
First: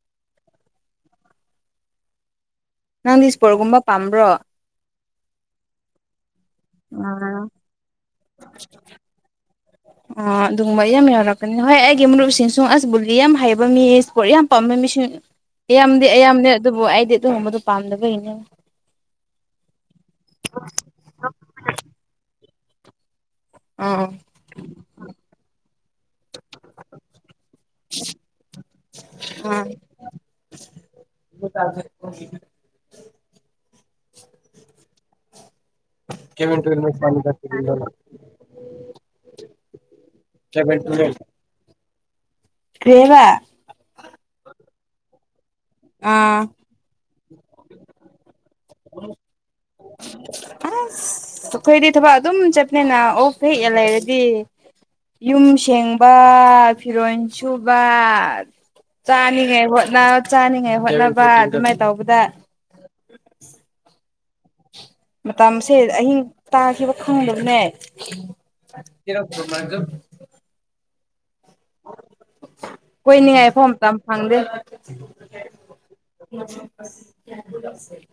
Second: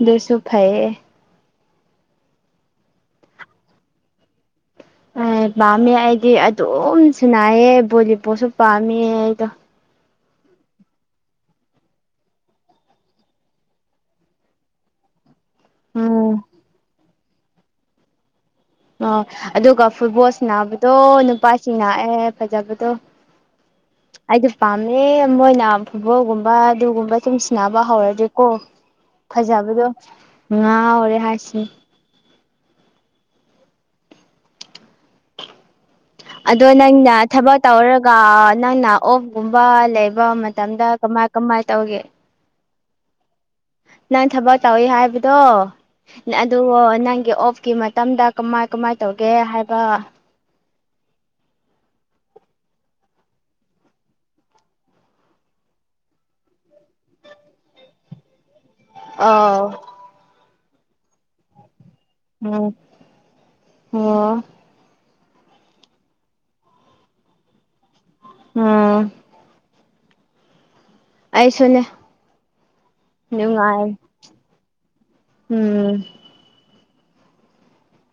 ꯑꯗꯨꯁꯨ ꯐꯩꯌꯦ ꯅꯪꯗꯤ ꯏꯁꯄꯣꯔꯠꯒꯨꯝꯕ ꯄꯥꯝꯕ꯭ꯔꯣ ꯑꯦ ꯄꯥꯝꯃꯦ ꯑꯩꯗꯤ ꯑꯥ ꯑꯗꯨꯝꯁꯨꯅꯥꯏꯌꯦ ꯕꯣꯂꯤꯕꯣꯠꯁꯨ ꯄꯥꯝꯃꯦ ꯑꯩꯗꯣ ꯑ ꯑꯗꯨꯒꯨꯝꯕ ꯌꯥꯝ ꯌꯥꯎꯔꯛꯀꯅꯤ ꯍꯣꯏ ꯑꯩꯒꯤ ꯃꯔꯨꯞꯁꯤꯡꯁꯨ ꯑꯁ ꯕꯨꯜꯂꯤ ꯌꯥꯝ ꯍꯩꯕ ꯃꯤ ꯏꯁꯄꯣꯔꯠ ꯌꯥꯝ ꯄꯥꯝꯕ ꯃꯤꯁꯤꯡ ꯑꯌꯥꯝꯗꯤ ꯎꯝ ꯑꯌꯥꯝꯗꯤ ꯑꯗꯨꯕꯨ ꯑꯩꯗꯤ ꯑꯗꯨꯝ ꯒꯨꯝꯕꯗꯣ ꯄꯥꯝꯗꯕꯩꯒꯤꯅꯦ ꯑꯣ ꯑꯗꯨꯒ ꯐꯨꯠꯕꯣꯜꯁꯤ ꯁꯅꯥꯕꯗꯣ ꯅꯨꯄꯥꯁꯤꯡꯅꯥꯑꯦ ꯐꯖꯕꯗꯣ [unintelligible] ꯑꯩꯗꯣ ꯄꯥꯝꯃꯦ ꯃꯣꯏꯅ ꯐꯨꯠꯕꯣꯜꯒꯨꯝꯕ ꯑꯗꯨꯒꯨꯝꯕ ꯁꯨꯝ ꯁꯟꯅꯕ ꯍꯧꯔꯗꯤꯀꯣ ꯑꯥ ꯐꯖꯕꯗꯣ ꯉꯥꯥꯎꯔꯦ ꯍꯥꯏꯁꯤ [unintelligible] ꯑꯗꯣ ꯅꯪꯅ ꯊꯕꯛ ꯇꯧꯔꯒ ꯅꯪꯅ ꯑꯣꯐꯒꯨꯝꯕ ꯂꯩꯕ ꯃꯇꯝꯗ ꯀꯃꯥꯏ ꯀꯃꯥꯏ ꯇꯧꯒꯦ ꯀꯔꯦꯕꯥ ꯅꯪ ꯊꯕꯛ ꯇꯧꯏ ꯍꯥꯏꯕꯗꯣ ꯑꯥ ꯑꯗꯨ ꯅꯪꯒꯤ ꯑꯣꯐꯀꯤ ꯃꯇꯝꯗ ꯀꯃꯥꯏ ꯀꯃꯥꯏ ꯇꯧꯒꯦ ꯍꯥꯏꯕ ꯑꯁ ꯑꯩꯈꯣꯏꯗꯤ ꯊꯕꯛ ꯑꯗꯨꯝ ꯆꯞꯅꯤꯅ ꯑꯣ ꯐ ꯍꯦꯛꯌꯦ ꯂꯩꯔꯗꯤ ꯌꯨꯝ ꯁꯦꯡꯕ ꯐꯤꯔꯣꯟ ꯁꯨꯕ ꯑꯥꯎ ꯆꯥꯅꯤꯉꯥꯏ ꯍꯣꯠꯅ ꯆꯥꯅꯤꯉꯥꯏ ꯍꯣꯠꯅꯕ ꯑꯗꯨꯃꯥꯏꯅ ꯇꯧꯕꯗ ꯎꯝ ꯑꯣ ꯃꯇꯝꯁꯦ ꯑꯍꯤꯡ ꯇꯥꯈꯤꯕ ꯈꯪꯗꯕꯅꯦ ꯎꯝ ꯑꯩꯁꯨꯅꯦ ꯀꯣꯏꯅꯤꯉꯥꯏꯐꯥꯎ ꯅꯨꯡꯉꯥꯏ ꯃꯇꯝ ꯐꯪꯗꯦ ꯎꯝ [inaudible]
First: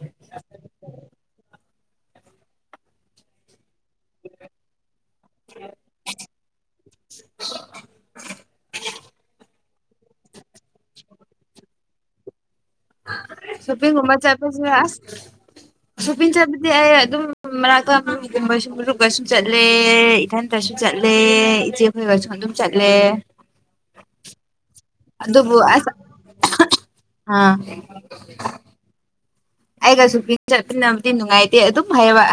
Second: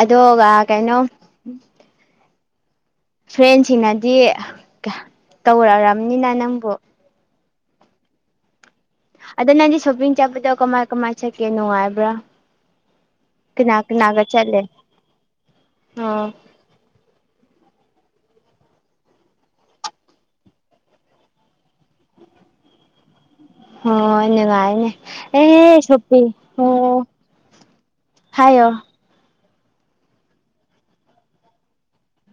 ꯑꯗꯨꯒ ꯀꯩꯅꯣ [inaudible] ꯐ꯭ꯔꯦꯟꯁꯤꯡꯅꯗꯤ ꯇꯧꯔꯛꯕꯅꯤꯅ ꯅꯪꯕꯨ [inaudible] ꯑꯗ ꯅꯪꯗꯤ ꯁꯣꯄꯤꯡ ꯆꯠꯄꯗꯣ ꯀꯃꯥꯏ ꯀꯃꯥꯏ ꯆꯠꯀꯦ ꯅꯨꯡꯉꯥꯏꯕ꯭ꯔꯥ ꯀꯅꯥ ꯁꯣꯄꯤꯡ ꯒꯨꯝꯕ ꯀꯅꯥꯒ ꯆꯠꯄꯁꯨ ꯆꯠꯂꯦ ꯌꯥ ꯑꯁ ꯑꯣ ꯁꯣꯄꯤꯡ ꯆꯠ ꯑꯗꯨꯗꯤ ꯑꯩ ꯑꯗꯨꯝ ꯃꯔꯅꯥꯀꯒꯨꯝꯕꯁꯨ ꯕꯁꯨ ꯆꯠꯂꯦ ꯏꯊꯟꯇꯁꯨ ꯆꯠꯂꯦ ꯏꯆꯦ ꯑꯩꯈꯣꯏꯒꯁꯨ ꯑꯗꯨꯝ ꯆꯠꯂꯦ ꯍꯣꯏ ꯅꯨꯡꯉꯥꯏꯅꯦ ꯑꯗꯨꯕꯨ ꯑꯦ ꯑꯁ ꯁꯣꯄꯤ ꯑꯣ ꯑꯥ ꯍꯥꯏꯌꯣ ꯑꯩꯒꯁꯨ ꯄ ꯆꯠꯃꯤꯟꯅꯕꯗꯤ ꯅꯨꯡꯉꯥꯏꯇꯦ ꯑꯗꯨꯝ ꯍꯥꯏꯕ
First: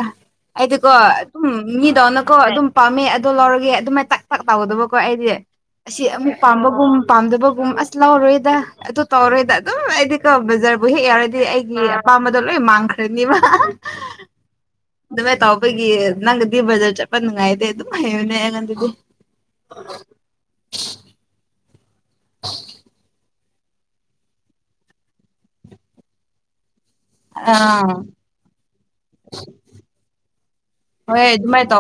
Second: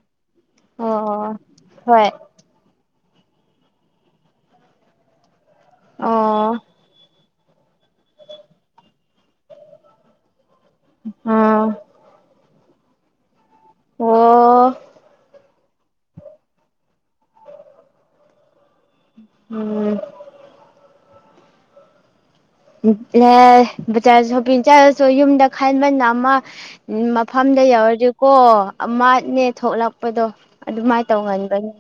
ꯍꯥꯏꯗꯤꯀꯣ ꯑꯣ ꯑꯗꯨꯝ ꯍꯣꯏ ꯃꯤꯗꯅꯀꯣ ꯑꯗꯨꯝ ꯄꯥꯝꯃꯦ ꯑꯗꯣ ꯂꯧꯔꯒꯦ ꯑꯗꯨꯃꯥꯏꯅ ꯇꯛ ꯇꯛ ꯇꯥꯎꯒꯗꯧꯕꯀꯣ ꯑꯩꯗꯤ ꯑꯁꯤ ꯑꯃꯨꯛ ꯑꯣ ꯄꯥꯝꯕꯒꯨꯝ ꯄꯥꯝꯗꯕꯒꯨꯝ ꯑꯁ ꯂꯧꯔꯣꯏꯗ ꯑꯗꯨ ꯇꯧꯔꯣꯏꯗ ꯑꯗꯨꯝ ꯑꯩꯗꯤ ꯀꯣ ꯕꯖꯥꯔꯕꯨ ꯍꯦꯛ ꯌꯥꯎꯔꯗꯤ ꯑꯥ ꯑꯩꯒꯤ ꯑꯄꯥꯝꯕꯗꯣ ꯂꯣꯏ ꯃꯥꯡꯈ꯭ꯔꯅꯤꯕ ꯑꯣ ꯑꯗꯨꯃꯥꯏ ꯇꯥꯎ ꯑꯩꯈꯣꯏꯒꯤ ꯅꯪꯒꯗꯤ ꯕꯖꯥꯔ ꯆꯠꯄ ꯅꯨꯡꯉꯥꯏꯇꯦ ꯑꯗꯨꯝ ꯍꯥꯏꯌꯨꯅꯦ ꯑꯩꯉꯪꯗꯗꯤ ꯎꯝ ꯎꯌꯥꯢ ꯕꯆꯥꯁꯨ ꯍꯄꯤꯟꯆꯥꯔꯁꯨ ꯌꯨꯝꯗ ꯈꯟꯕꯅ ꯑꯃ ꯃꯐꯝꯗ ꯑꯥ ꯌꯧꯔꯗꯤꯀꯣ ꯑꯃꯅꯦ ꯊꯣꯛꯂꯛꯄꯗꯣ ꯑꯗꯨꯃꯥꯏꯅ ꯇꯧ ꯉꯟꯕꯅꯦ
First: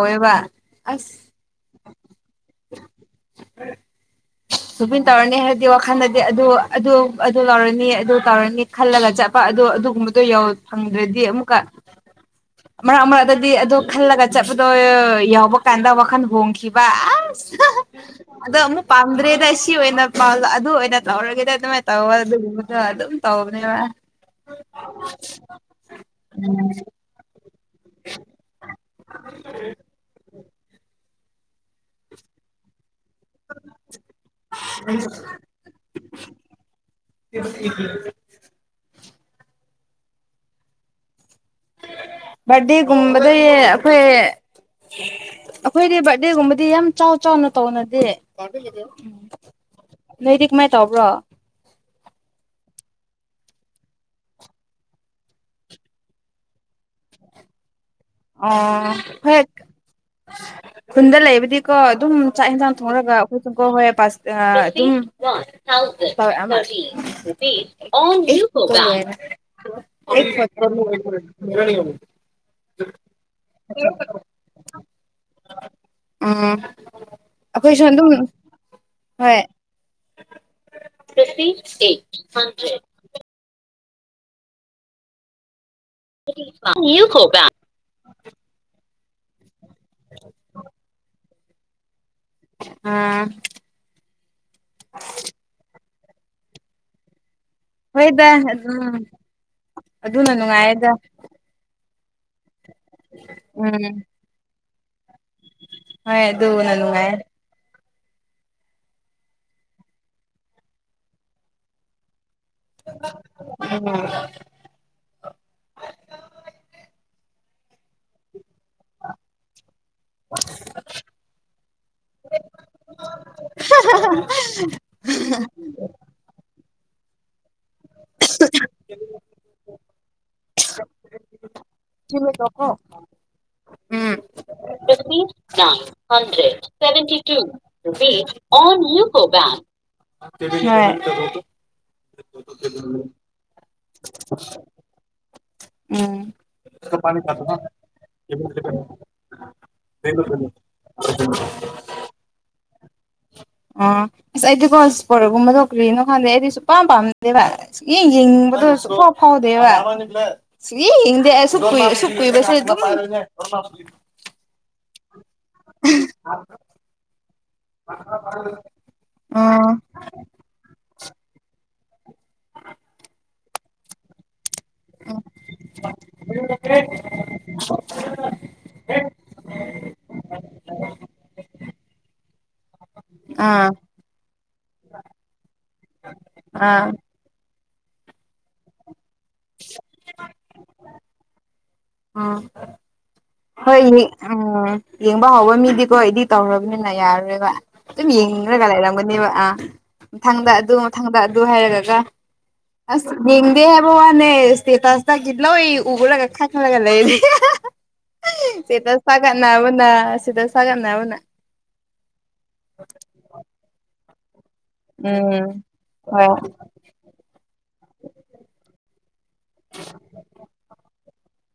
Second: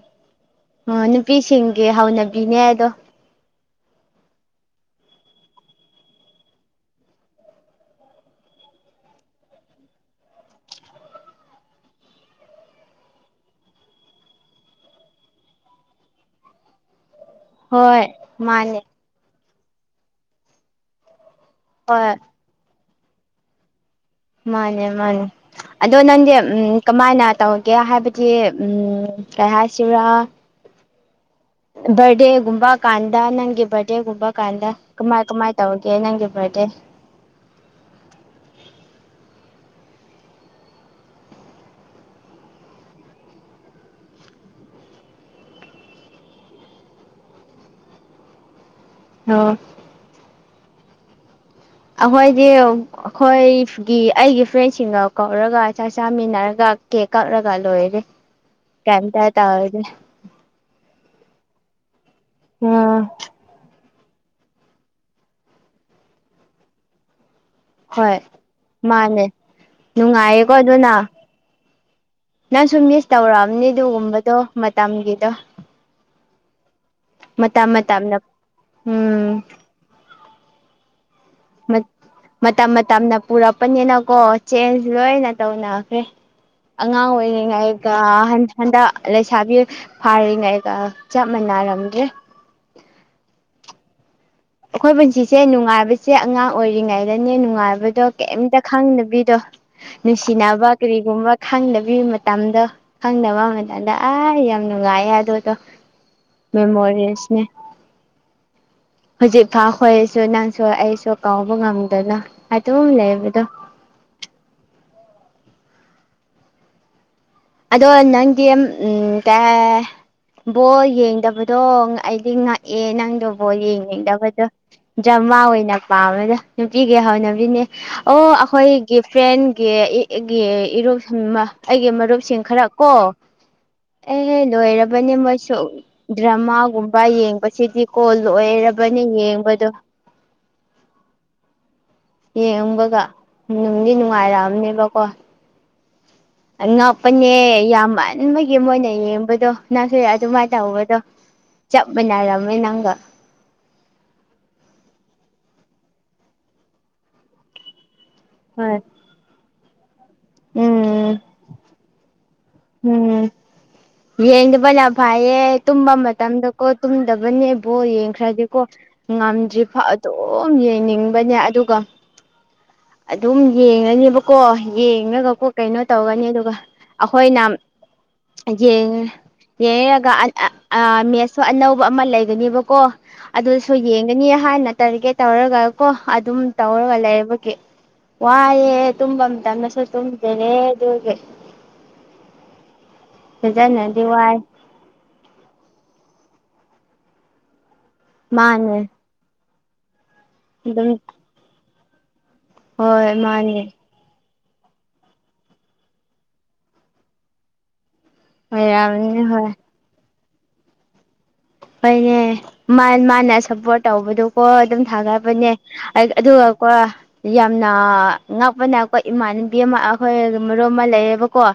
ꯑ ꯑꯣ ꯅꯨꯄꯤꯁꯤꯡꯒꯤ ꯍꯧꯅꯕꯤꯅꯦ ꯑꯗꯣ [inaudible] ꯁꯨꯄꯤꯟ ꯇꯧꯔꯅꯤ ꯍꯥꯏꯔꯗꯤ ꯋꯥꯈꯜꯗꯗꯤ ꯑꯗꯨ ꯑꯗꯨ ꯑꯗꯨ ꯂꯧꯔꯅꯤ ꯑꯗꯨ ꯇꯧꯔꯅꯤ ꯈꯜꯂꯒ ꯆꯠꯄ ꯑꯗꯣ ꯑꯗꯨꯒꯨꯝꯕꯗꯣ ꯐꯪꯗ꯭ꯔꯗꯤ ꯑꯃꯨꯛꯀ [inaudible] ꯃꯔꯛ ꯃꯔꯛꯛꯇꯗꯤ ꯑꯗꯨꯗꯣ ꯈꯜꯂꯒ ꯆꯠꯄꯗꯣ ꯌꯥꯎꯕ ꯀꯥꯟꯗ ꯋꯥꯈꯜ ꯍꯣꯡꯈꯤꯕ ꯑꯁ ꯍꯣꯏ ꯑꯗꯣ ꯃꯥꯅꯦ ꯑꯃꯨꯛ ꯄꯥꯝꯗ꯭ꯔꯦꯗ ꯁꯤ ꯑꯣꯏꯅ ꯄꯥꯎꯗ ꯑꯗꯨ ꯑꯣꯏꯅ ꯇꯧꯔꯒꯦꯗ ꯑꯗꯨꯃꯥꯏ ꯇꯧ ꯍꯣꯏ ꯑꯗꯨꯒꯨꯝꯕꯗꯨ ꯗꯨꯝ ꯇꯧꯕꯅꯦꯕ ꯃꯥꯅꯦ ꯃꯥꯅꯦ ꯑꯗꯣ ꯅꯪ ꯎꯝ ꯀꯃꯥꯏꯅ ꯇꯧ ꯀꯦ ꯍꯥꯏꯕꯗꯤ ꯀꯩ ꯍꯥꯏꯁꯤꯔꯥ ꯕꯔꯗꯦꯒꯨꯝꯕ ꯀꯥꯟꯗ ꯅꯪꯒꯤ ꯕꯥꯔꯗꯦꯒꯨꯝꯕ ꯀꯥꯟꯗ ꯀꯃꯥꯏ ꯀꯃꯥꯏ ꯇꯧꯒꯦ ꯅꯪꯒꯤ ꯕꯥꯔꯗꯦ [inaudible] ꯕꯥꯔꯗꯦꯒꯨꯝꯕꯗꯩ ꯑꯈꯣꯏ ꯑꯩꯈꯣꯏꯗꯤ ꯕꯥꯔꯗꯦꯒꯨꯝꯕꯗꯤ ꯌꯥꯝ ꯆꯥꯎ ꯆꯥꯎꯅ ꯇꯧꯅꯗꯦ ꯎ ꯑꯣ ꯅꯣꯏꯗꯤꯛ ꯃꯥꯏ ꯇꯕ꯭ꯔꯣ ꯑꯩꯈꯣꯏꯗꯤ ꯑꯩꯈꯣꯏꯒꯤ ꯑꯩꯒꯤ ꯐ꯭ꯔꯦꯟꯁꯤꯡꯒ ꯀꯧꯔꯒ ꯆꯥꯛ ꯆꯥꯃꯤꯟꯅꯔꯒ ꯀꯦꯛꯀꯛꯔꯒ ꯂꫭꯏꯔꯦ ꯑꯣ ꯀꯦꯝ ꯇ ꯍꯣꯏ ꯇꯧꯗꯦ ꯈꯨꯟꯗ ꯂꯩꯕꯗꯤꯀꯣ ꯑꯗꯨꯝ ꯆꯥꯛ ꯌꯦꯟꯁꯥꯡ ꯎꯝ ꯊꯣꯡꯔꯒ ꯀ ꯍ ꯄ ꯍꯣꯏ ꯃꯥꯅꯦ ꯅꯨꯡꯉꯥꯏꯌꯦꯀꯣ ꯑꯗꯨꯅ [unintelligible] ꯑꯣ [unintelligible] ꯅꯪꯁꯨ ꯃꯤꯁ ꯇꯧꯔꯛꯑꯝꯅꯤ ꯑꯗꯨꯒꯨꯝꯕꯗꯣ ꯃꯇꯝꯒꯤꯗꯣ ꯎꯝ ꯃꯇꯝ ꯑꯈꯣꯏꯁꯨ ꯑꯗꯨꯝ ꯃꯇꯝꯅ ꯍꯣꯏ ꯎꯝ ꯐꯤꯇꯤ ꯃꯇꯝ ꯍꯟꯗ꯭ꯔꯦ ꯃꯇꯝꯅ ꯄꯨꯔꯛꯄꯅꯤꯅꯀꯣ ꯆꯦꯟꯖ ꯂꯣꯏꯅ ꯇꯧꯅꯈ꯭ꯔꯦ ꯑꯉꯥꯡ ꯑꯣꯏꯔꯤꯉꯥꯏ꯫ ꯀꯥ ꯍꯟꯗꯛ ꯂꯩꯁꯥꯕꯤ ꯐꯥꯔꯤꯉꯩꯒ ꯆꯞ ꯃꯥꯟꯅꯔꯝꯗ꯭ꯔꯦ ꯑꯥ ꯑꯩꯈꯣꯏ ꯄꯨꯟꯁꯤꯁꯦ ꯅꯨꯡꯉꯥꯏꯕꯁꯦ ꯑꯉꯥꯡ ꯑꯣꯏꯔꯤꯉꯩꯗꯅꯦ ꯅꯨꯡꯉꯥꯏꯕ ꯗꯣ ꯍꯣꯏꯗ ꯀꯩꯝꯇ ꯑꯗꯨꯝ ꯈꯪꯗꯕꯤꯗꯣ ꯑꯗꯨꯅ ꯅꯨꯡꯁꯤꯅꯕ ꯅꯨꯡꯉꯥꯏꯌꯦꯗ ꯀꯔꯤꯒꯨꯝꯕ ꯈꯪꯗꯕꯤ ꯃꯇꯝꯗꯣ ꯈꯪꯗꯕ ꯎꯝ ꯃꯇꯝꯗ ꯑꯩ ꯌꯥꯝ ꯅꯨꯡꯉꯥꯏ꯫ ꯍꯣꯏ ꯑꯗꯨꯅ ꯅꯨꯡꯉꯥꯏꯌꯦ ꯃꯦꯃꯣꯔꯤꯁꯅꯦ ꯍꯧꯖꯤꯛꯐꯥꯎꯈꯣꯏꯁꯨ ꯅꯪꯁꯨ ꯑꯩꯁꯨ ꯀꯥꯎꯕ ꯉꯝꯗꯅ ꯑꯗꯨꯝ ꯂꯩꯕꯗꯣ ꯎꯝ ꯑꯗꯣ ꯅꯪꯗꯤ ꯎꯝ ꯀ ꯕꯣ ꯌꯦꯡꯗꯕꯗꯣ ꯑꯩꯗꯤ ꯉꯛꯑꯦ ꯅꯪꯗꫭ ꯌꯦꯡꯅꯤꯡꯗꯕꯗꯣ ꯖ꯭ꯔꯃꯥ ꯑꯣꯏꯅ ꯄꯥꯝꯃꯦꯗ ꯅꯨꯄꯤꯒꯩꯍꯧꯅꯕꯤꯅꯦ ꯑꯣ ꯑꯈꯣꯏꯒꯤ ꯐ꯭ꯔꯦꯟ ꯑꯩ ꯑꯩꯒꯤ ꯑꯩꯒꯤ ꯎꯝ ꯃꯔꯨꯞꯁꯤꯡ ꯈꯔ ꯍꯣꯏ ꯀꯣ ꯂꯣꯏꯔꯕꯅꯦ ꯃꯣꯏꯁꯨ ꯗ꯭ꯔꯃꯥꯒꯨꯝꯕ ꯌꯦꯡꯕꯁꯤꯗꯤ ꯀꯣ ꯂꯣꯏꯔꯕꯅꯦ ꯌꯦꯡꯕꯗꯣ ꯍ ꯌꯦꯡꯕꯒ ꯅꯨꯡꯗꯤ ꯅꯨꯡꯉꯥꯏꯔꯛꯑꯝꯅꯦꯕꯀꯣ ꯎꯝ ꯑꯉꯛꯄꯅꯦ ꯌꯥꯝꯃꯟꯕꯒꯤ ꯃꯣꯏꯅ ꯌꯦꯡꯕꯗꯣ ꯅꯪꯁꯨ ꯑꯗꯨꯃꯥꯏꯅ ꯇꯧꯕꯗꯣ ꯆꯞ ꯃꯥꯟꯅꯔꯝꯃꯦ ꯅꯪꯒ ꯑ ꯑꯁ ꯑꯩꯗꯤ ꯀꯣꯄꯣꯔꯛꯒꯨꯝꯕ ꯇꯧ ꯀ꯭ꯔꯤꯅꯣ ꯈꯥꯟꯗꯦ ꯑꯩꯗꯤꯁꯨꯄꯥꯝ ꯄꯥꯝꯅꯗꯦ ꯚꯥꯏ ꯏꯒꯤ ꯑꯗꯨ ꯍꯣꯏ ꯁꯛꯄ ꯐꯥꯎꯗꯦꯕ ꯎꯝ ꯍꯡꯗꯦꯛꯨꯏꯛ ꯀꯨꯏꯕꯁꯤ [inaudible] ꯎꯝ ꯌꯦꯡꯗꯕꯅ ꯐꯥꯏꯌꯦ ꯇꯨꯝꯕ ꯃꯇꯝꯗꯀꯣ ꯇꯨꯝꯗꯕꯅꯦꯕꯣ ꯌꯦꯡꯈ꯭ꯔꯗꯤꯀꯣ ꯉꯝꯗ꯭ꯔꯤ ꯐ‌ꯎ ꯑꯗꯨꯝ ꯌꯦꯡꯅꯤꯡꯕꯅꯦ ꯑꯗꯨꯒ ꯑꯗꯨꯝ ꯌꯦꯡꯉꯅꯦꯕ ꯀꯣ ꯌꯦꯡꯉꯒꯀꯣ ꯀꯩꯅꯣ ꯇꯧꯒꯅꯤ ꯑꯗꯨꯒ ꯑꯩꯈꯣꯏꯅ꯫ ꯌꯦꯡ ꯌꯦꯡꯔꯒ ꯃꯦꯠꯁꯁꯨ ꯑꯅꯧꯕ ꯑꯃ ꯂꯩꯒꯅꯦꯕꯀꯣ ꯑꯥ ꯑꯗꯨꯁꯨ ꯌꯦꯡꯒꯅꯤ ꯍꯥꯏꯅ ꯇꯔꯒꯦꯠ ꯇꯧꯔꯒ ꯀꯣ ꯑꯗꯨꯝ ꯑꯥ ꯇꯧꯔꯒ ꯂꯩꯕꯒꯤ ꯋꯥꯏꯌꯦ ꯇꯨꯝꯕ ꯃꯇꯝꯗꯁꯨ ꯇꯨꯝꯗꯔꯦ ꯑꯗꯨꯒꯤ ꯎꯝ ꯍꯣꯏ ꯐꯖꯅꯗꯤ ꯋꯥꯏ ꯎꯝ ꯌꯦꯡꯕ ꯍꯧꯕ ꯃꯤꯗꯤꯀꯣ ꯑꯩꯗꯤ ꯇꯧꯔꯕꯅꯤꯅ ꯌꯥꯔꯔꯣꯏꯕ ꯑꯗꯨꯝ ꯌꯦꯡꯔꯒ ꯃꯥꯅꯦ ꯂꯩꯔꯝꯒꯅꯦꯕ ꯑꯥ ꯃꯊꯪꯗ ꯑꯗꯨ ꯑꯗꯨꯝ ꯃꯊꯪꯗ ꯑꯗꯨ ꯍꯥꯏꯔꯒꯒ ꯑꯁ ꯍꯣꯏ ꯃꯥꯅꯦ ꯌꯦꯡꯗꯦ ꯍꯥꯏꯕ ꯄ ꯋꯥꯅꯦ ꯏꯁꯇꯦꯇꯥꯁ ꯇ ꯀꯗ ꯂ ꯎꯒꯨꯂꯒ ꯈꯒ ꯂꯩ ꯁ꯭ꯇꯦꯇꯁ ꯑꯣꯏꯔꯝꯅꯤ ꯍꯣꯏ ꯊꯥꯒꯠꯅꯕꯅ ꯁ꯭ꯇꯦꯇꯁ ꯊꯥꯒꯠꯅꯕꯅ ꯍꯣꯏꯅꯦ ꯃꯥꯅ ꯃꯟꯅ ꯁꯞꯄꯣꯔꯠ ꯇꯧꯕꯗꯨꯀꯣ ꯑꯗꯨꯝ꯫ ꯊꯥꯒꯕꯅꯦ ꯎꯝ ꯍꯣꯏ ꯑꯗꯨꯒ ꯀꯣ ꯌꯥꯝꯅ ꯉꯛꯄꯅ ꯑꯩꯀꯣ ꯏꯃꯥꯟꯅꯨꯕꯤ ꯑꯃ ꯑꯩꯈꯣꯏ ꯃꯔꯨꯞ ꯑꯃ ꯂꯩꯌꯦꯕꯀꯣ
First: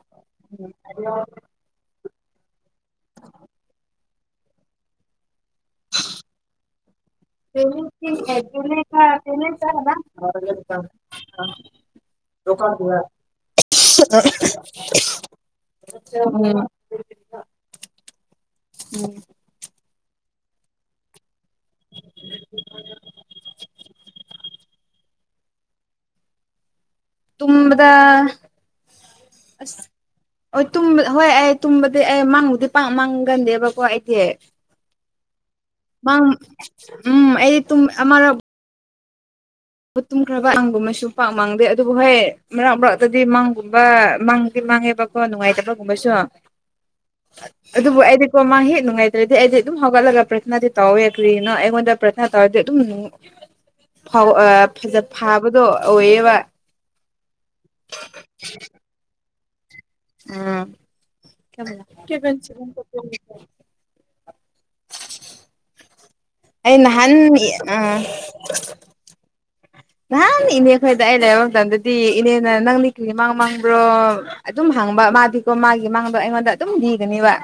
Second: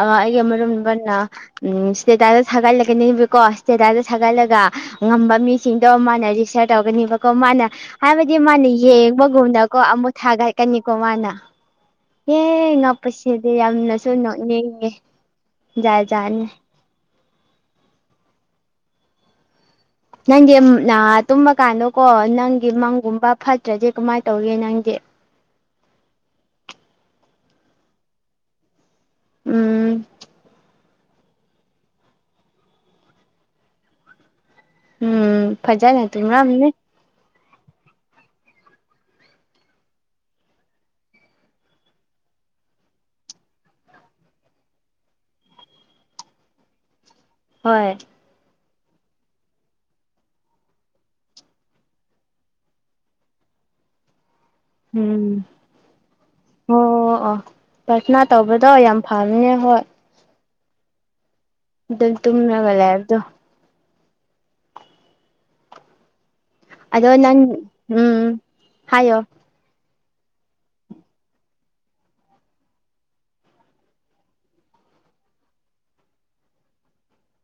ꯑꯩꯒꯤ ꯃꯔꯨꯝ ꯃꯅ ꯎ ꯁ꯭ꯇꯦꯇꯁꯗ ꯊꯥꯒꯜꯂꯒꯅꯤꯕꯀꫭ ꯁꯇꯦ ꯊꯥꯒꯠꯂꯒ ꯉꯝꯕ ꯃꯤ ꯁꯤꯡꯗꯣ ꯃꯥꯅ ꯔꯤꯖꯤꯁꯇꯔ ꯇꯧꯒꯅꯦꯕꯀꯣ ꯃꯥꯅ ꯍꯥꯏꯕꯗꯤ ꯃꯥꯅ ꯌꯦꯡꯕꯒꯨꯝꯅꯀꯣ ꯑꯃꯨ ꯊꯥꯒꯠꯀꯅꯤꯀꯣ ꯃꯥꯅ ꯑꯦ ꯉꯛꯄꯁꯤꯗꯤ ꯌꯥꯝꯅꯁꯨ ꯅꯣꯛꯅꯉꯦ ꯖꯥꯠ ꯖꯥꯠꯅꯦ ꯎꯝ ꯅꯪꯗꯤ ꯅ ꯇꯨꯝꯕ ꯀꯥꯟꯗꯣꯀꯣ ꯅꯪꯒꯤ ꯃꯪꯒꯨꯝꯕ ꯐꯠꯇ꯭ꯔꯗꯤ ꯀꯃꯥꯏꯅ ꯇꯧꯒꯦ ꯅꯪꯗꯤ ꯇꯨꯝꯕꯗ ꯑꯁ ꯎꯝ ꯍꯣꯏ ꯑꯩ ꯇꯨꯝꯕꯗꯤ ꯑꯩ ꯃꯥꯡꯕꯨꯗꯤ ꯄꯥꯛ ꯃꯥꯡꯒꯟꯗꯦꯕꯀꯣ ꯑꯩꯗꯤ ꯎꯝ ꯐꯖꯅ ꯃꯪ ꯇꯨꯝꯔꯝꯅꯤ ꯎꯝ ꯑꯩꯗꯤ ꯇꯨꯝ ꯑꯃꯔꯛ ꯃꯇꯨꯝꯈ꯭ꯔꯕ ꯑꯉꯥꯡꯒꯨꯝꯕꯁꯨ ꯄꯥꯛ ꯃꯥꯡꯗꯦ ꯑꯗꯨꯕꯨ ꯍꯣꯏ ꯃꯔꯥꯛ ꯃꯔꯥꯛꯇꯗꯤ ꯃꯥꯡꯒꯨꯝꯕ ꯃꯥꯡꯗꯤ ꯃꯥꯡꯉꯦꯕ ꯀꯣ ꯅꯨꯡꯉꯥꯏꯇꯕꯒꯨꯝꯕꯁꯨ [inaudible] ꯑꯠ ꯍꯣꯏ ꯑꯗꯨꯕꯨ ꯑꯩꯗꯤ ꯃꯥ ꯍꯦꯛ ꯅꯨꯡꯉꯥꯏꯇ꯭ꯔꯗꯤ ꯑꯩꯗꯤ ꯑꯗꯨꯝ ꯍꯧꯒꯠꯂꯒ ꯄ꯭ꯔꯊꯅꯥꯗꯤ ꯇꯧꯋꯦ ꯀ꯭ꯔꯤꯅ ꯑꯩꯉꯣꯟꯗ ꯄ꯭ꯔꯊꯅꯥ ꯇꯧꯔꯗꯤ ꯑꯗꯨꯝ ꯐꯥꯎ ꯐꯖ ꯎꯝ ꯐꯕꯗꯣ ꯑꯣꯏꯌꯦꯕ ꯑꯣ ꯐꯝꯅꯦ ꯍꯣꯢ ꯎꯝ ꯑꯗꯨꯝ ꯇꯨꯝꯔꯒ ꯂꯩꯕꯗꯣ [unintelligible] ꯑꯩ ꯑꯗꯣ ꯅꯍꯥꯟ ꯅꯪ ꯑꯥ ꯎꯝ ꯍꯥꯏꯌꯣ ꯅꯍꯥꯟ ꯏꯅꯦ ꯈꯣꯏꯗ ꯑꯩ ꯂꯩꯕ ꯃꯇꯝꯗꯗꯤ ꯏꯅꯦꯅ ꯅꯪ ꯗꯤ ꯀꯔꯤ ꯃꯪ ꯃꯪꯕ꯭ꯔꯣ ꯑꯗꯨꯝ ꯍꯪꯕ ꯃꯥꯗꯤꯀꯣ ꯃꯥꯒꯤ ꯃꯥꯡꯗꯣ ꯑꯩꯉꯣꯟꯗ ꯑꯗꯨꯝ ꯂꯤꯒꯅꯦꯕ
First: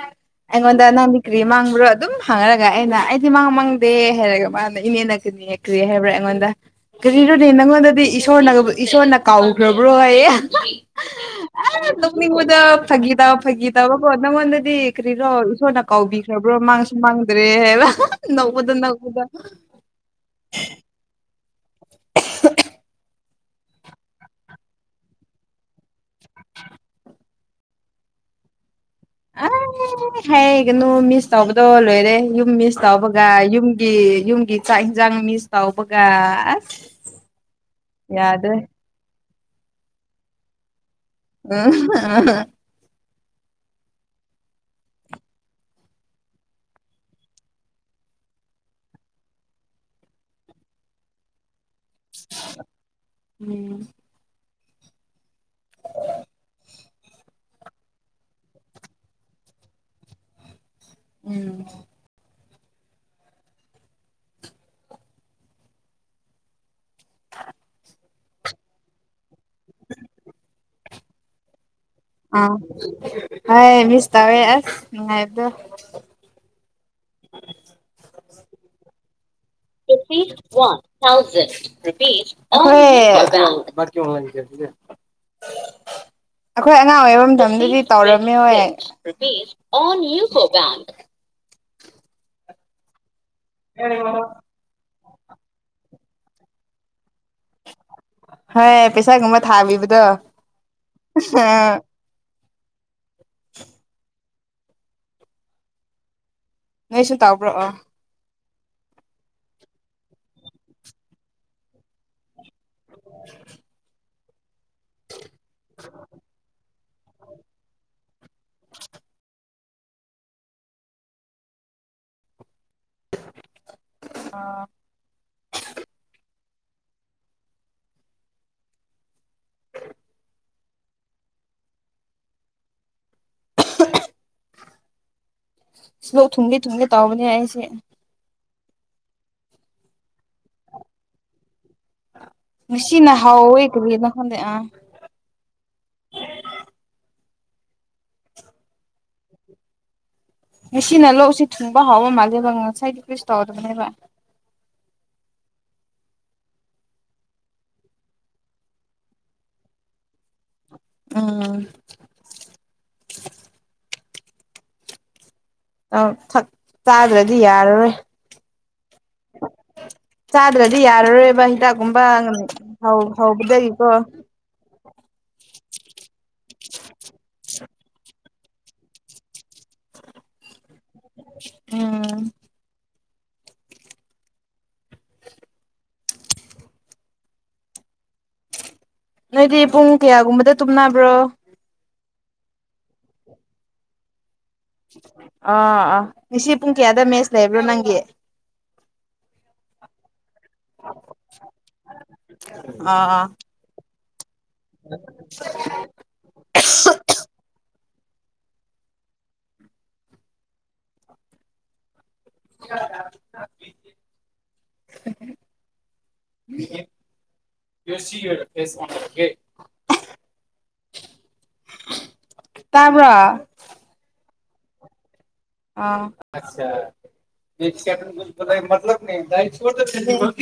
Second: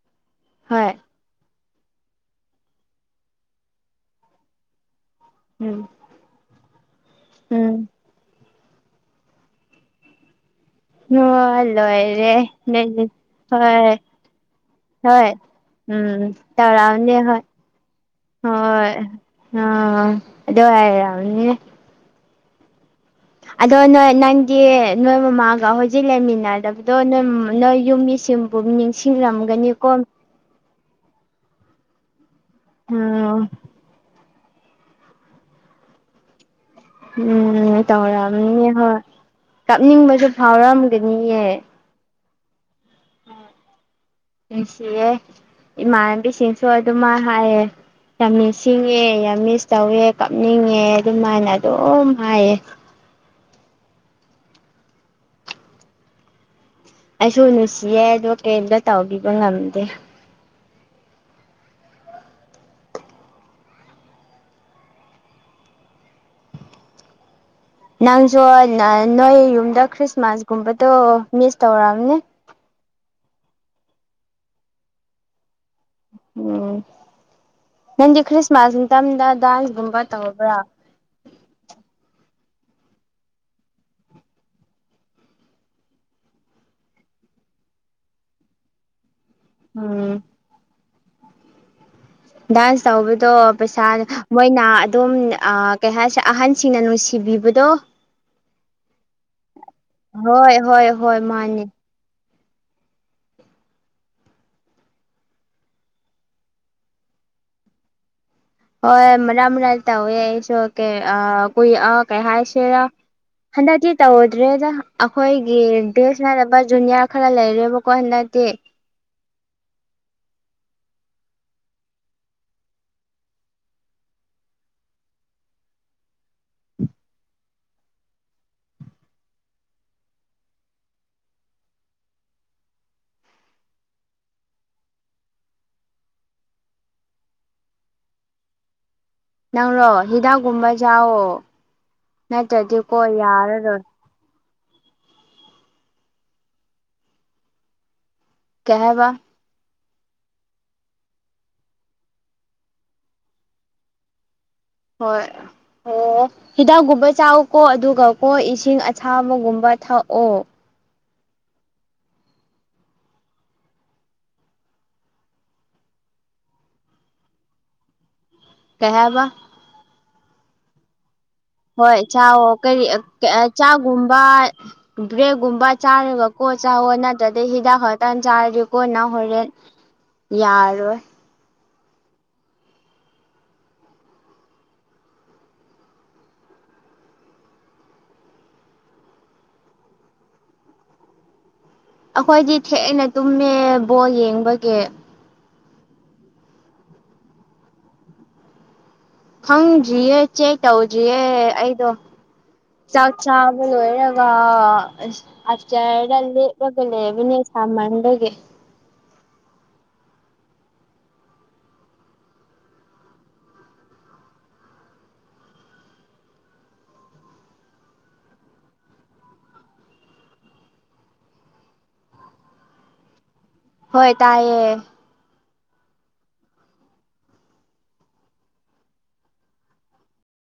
ꯑꯩꯉꯣꯟꯗ ꯍꯣꯏ ꯅꯪꯗꯤ ꯀ꯭ꯔꯤ ꯃꯥꯡꯕ꯭ꯔꯣ ꯑꯗꯨꯝ ꯍꯥꯡꯔꯒ ꯑꯩꯅ ꯑꯩꯗꯤ ꯃꯥꯡ ꯃꯥꯡꯗꯦ ꯍꯥꯏꯔꯒ ꯃꯥꯅ ꯏꯅꯦꯅ ꯀꯔꯤ ꯎꯝ ꯍꯥꯏꯕ꯭ꯔꯥ ꯑꯩꯉꯣꯟꯗ ꯀꯔꯤꯔꯣꯅꯦ ꯎꯝ ꯅꯪꯉꯣꯟꯗꯗꯤ ꯏꯁꯣꯔꯅ ꯏꯁꯣꯔꯅ ꯀꯥꯎꯈ꯭ꯔꯕ꯭ꯔꯣ ꯍꯌꯦ ꯑꯣ ꯑꯥ ꯂꯣꯏꯔꯦ ꯅꫭꯛꯅꯤꯡꯕꯗꫭ ꯅꯣꯏꯗꯤ ꯐꯥꯒꯤ ꯇꯕ ꯐꯥꯒꯤ ꯍꯣꯏ ꯇꯧꯕꯀꯣ ꯅꯪꯉꯣꯟꯗꯗꯤ ꯍꯣꯏ ꯀ꯭ꯔꯤꯔꯣ ꯏꯁꯣꯔꯅ ꯎꯝ ꯀꯥꯎꯕꯤꯈ꯭ꯔꯕ꯭ꯔꯣ ꯃꯥꯡꯁꯨ ꯇꯧꯔꯛꯑꯝꯅꯤ ꯍꯣꯏ ꯃꯥꯡꯗ꯭ꯔꯦ ꯍꯥꯏꯕ ꯅꯣꯛꯕꯗ ꯅꯣꯛꯕꯗ ꯑ ꯑꯗ ꯍꯥꯏꯔꯝꯅꯤ [unintelligible] ꯑꯗꯣ ꯅꯣꯏ ꯅꯪꯗꯤ ꯅꯣꯏ ꯃꯃꯥꯒ ꯍꯧꯖꯤꯛ ꯂꯩꯃꯤꯟꯅꯕꯗꯣ ꯅꯣꯏ ꯅꯣꯏ ꯌꯨꯝ ꯃꯤꯁꯤꯡ ꯔꯨꯝ ꯅꯤꯡꯁꯤꯡꯂꯝꯒꯅꯤꯀꯣ ꯍꯩ ꯀꯩꯅꯣ ꯃꯤꯁ ꯇꯧꯕꯗꯣ ꯂꯣꯏꯔꯦ ꯌꯨꯝ ꯃꯤꯁ ꯇꯧꯕꯒ ꯎꯝ ꯌꯨꯝ ꯀꯤ ꯌꯨꯝꯒꯤ ꯆꯥꯛ ꯌꯦꯟꯁꯥꯡ ꯃꯤꯁ ꯇꯧꯕꯒ ꯑꯁ ꯎꯝ ꯌꯥꯗ꯭ꯔꯦ ꯇꯧꯔꯝꯅꯤ ꯍꯣꯏ ꯀꯥꯞꯅꯤꯡꯕꯁꯨ ꯐꯥꯎꯔꯝ ꯎꯝ ꯑꯍ ꯑꯍꯥ ꯅꯨꯡꯁꯤꯌꯦ ꯏꯃꯥꯟꯅꯕꯤꯁꯤꯡꯁꯨ ꯑꯗꯨꯃꯥꯏ ꯍꯥꯏꯌꯦ ꯌꯥꯝ ꯅꯤꯡꯁꯤꯡꯉꯦ ꯌꯥꯝ ꯃꯤꯁ ꯇꯧꯋꯦ ꯀꯞꯅꯤꯡꯉꯦ ꯑꯗꯨꯃꯥꯏꯅ ꯑꯗꯨꯝ ꯍꯥꯏꯌꯦ ꯎꯝ ꯑꯩꯁꯨ ꯅꯨꯡꯁꯤꯌꯦ ꯑꯗꯣ ꯀꯔꯤꯝꯇ ꯇꯧꯕꯤꯕ ꯉꯝꯗꯦ ꯎꯝ [inaudible] ꯅꯪꯁꯨ ꯅꯣꯏ ꯌꯨꯝꯗ ꯈ꯭ꯔꯤꯁꯃꯥꯁꯒꯨꯝꯕꯗꯣ ꯃꯤꯁ ꯇꯧꯔꯝꯅꯤ ꯑꯥ ꯍꯥꯏ ꯃꯤꯁ ꯇꯧꯋꯦ ꯑꯁ ꯅꯨꯡꯉꯥꯏꯇꯦ ꯎꯝ ꯅꯪꯗꯤ ꯈ꯭ꯔꯤꯁꯃꯥꯁ ꯃꯇꯗ ꯗꯥꯟꯁ ꯏ ꯋꯥ [unintelligible] [inaudible] ꯑꯩꯈꯣꯏ ꯑꯉꯥꯡ ꯑꯣꯏꯕ ꯃꯇꯝꯗꯗꯤ ꯇꯧꯔꯝꯃꯦ ꯍꯣꯏ ꯑꯣꯟ ꯎꯝ ꯌꯨ ꯄꯣꯒꯥꯝ ꯗꯥꯟꯁ ꯇꯧꯕꯗꯣ ꯄꯩꯁꯥ ꯃꯣꯏꯅ ꯇꯨꯝ ꯑꯥ ꯀꯩ ꯍꯥꯏꯁꯦ ꯑꯍꯟꯁꯤꯡꯅ ꯅꯨꯡꯁꯤꯕꯤꯕꯗꯣ ꯍꯣꯏ ꯄꯩꯁꯥꯒꯨꯝꯕ ꯊꯥꯕꯤꯕꯗꯣ ꯍꯣꯏ ꯍꯣꯏ ꯍꯣꯏ ꯃꯥꯅꯦ ꯑ [inaudible] ꯅꯣꯏꯁꯨ ꯇꯥꯎꯕ꯭ꯔꯣꯑꯣ ꯍꯣꯏ ꯃꯔꯛ ꯃꯔꯛ ꯇꯧꯋꯦ ꯑꯩꯁꯨ ꯀꯦ ꯀꯨꯏ ꯑ ꯀꯩ ꯍꯥꯏꯁꯤꯔ ꯍꯟꯗꯛꯇꯤ ꯇꯧꯗ꯭ꯔꯦꯗ ꯑꯩꯈꯣꯏꯒꯤ ꯕꯦꯁꯃꯅꯕ ꯖꯨꯅꯤꯌꯥꯔ ꯈꯔ ꯂꯩꯔꯦꯕꯀꯣ ꯍꯟꯗꯛꯇꯤ ꯑꯥ ꯁꯤꯂꯣꯛ ꯊꯨꯝꯒꯦ ꯊꯨꯝꯒꯦ ꯇꯥꯎꯕꯅꯦ ꯑꯩꯁꯦ ꯅꯪꯔꯣ ꯍꯤꯗꯥꯛꯀꯨꯝꯕ ꯌꯥꯋꯣ ꯅꯠꯇ꯭ꯔꯗꯤꯀꯣ ꯌꯥꯔꯔꯣꯏ ꯀꯗ ꯍꯣꯗꯦ ꯑ ꯀꯍꯕ ꯉꯁꯤꯅ ꯂꯣꯛꯁꯤ ꯊꯨꯡꯕ ꯍꯥꯎꯕ ꯃꯥꯜꯂꯦꯕ ꯉꯁꯥꯏꯒꯤ ꯀꯩꯁ ꯇꯧꯗꯕꯅꯦꯕ ꯍꯣꯏ ꯑꯣ ꯍꯤꯗꯥꯛꯒꯨꯝꯕ ꯆꯥꯎꯀꯣ ꯑꯗꯨꯒ ꯀꯣ ꯏꯁꯤꯡ ꯑꯁꯥꯕꯒꯨꯝꯕ ꯊꯛꯑꯣ ꯑꯥ ꯛ ꯆꯥꯗ꯭ꯔꯗꯤ ꯌꯥꯔꯔꯣꯏ ꯀꯍꯕ ꯆꯗ꯭ꯔꯗꯤ ꯌꯥꯔꯔ ꯑꯦꯕ ꯍꯣꯏ ꯆꯥ ꯀꯔꯤ ꯆꯥꯒꯨꯝꯕ ꯕ꯭ꯔꯦꯛꯒꯨꯝꯕ ꯆꯥꯔꯒ ꯀꯣ ꯆꯥꯋꯣ ꯅꯠꯇ꯭ꯔ ꯍꯤꯗꯥꯛ ꯈꯇ ꯆꯥꯔꯤ ꯀꯣꯅ ꯍꯣꯔꯦꯟ ꯌꯥꯔꯣꯏ ꯑꯝ ꯅꯣꯏꯗꯤ ꯄꯨꯡ ꯀꯌꯥꯒꯨꯝꯕꯗ ꯇꯨꯝꯅꯕ꯭ꯔꯣ ꯑꯩꯈꯣꯏꯗꯤ ꯊꯦꯡꯅ ꯇꯨꯝꯃꯦ ꯕꯣꯜ ꯌꯦꯡꯕꯒꯤ ꯑ ꯑꯥ ꯉꯁꯤ ꯄꯨꯡ ꯀꯌꯥꯗ ꯃꯦꯁ ꯂꯩꯕ꯭ꯔꯣ ꯅꯪꯒꯤ ꯈꯪꯗ꯭ꯔꯤꯌꯦ ꯆꯦꯛ ꯇꯧꯗ꯭ꯔꯤꯌꯦ ꯑꯩꯗꯣ ꯑꯥ ꯆꯥꯛ ꯑꯥ ꯆꯥꯕ ꯂꯣꯏꯔꯕ ꯑꯆꯔ ꯂꯩ ꯑꯣꯏꯒ ꯂꯩꯦꯕꯅꯦ ꯁꯃꯟꯒꯤ [unintelligible] [inaudible] ꯌꯣꯁꯤ ꯐꯦꯁ ꯋꯥꯟꯦ ꯇꯥꯕ ꯍꯣꯏ ꯇꯥꯏꯌꯦ ꯃꯏ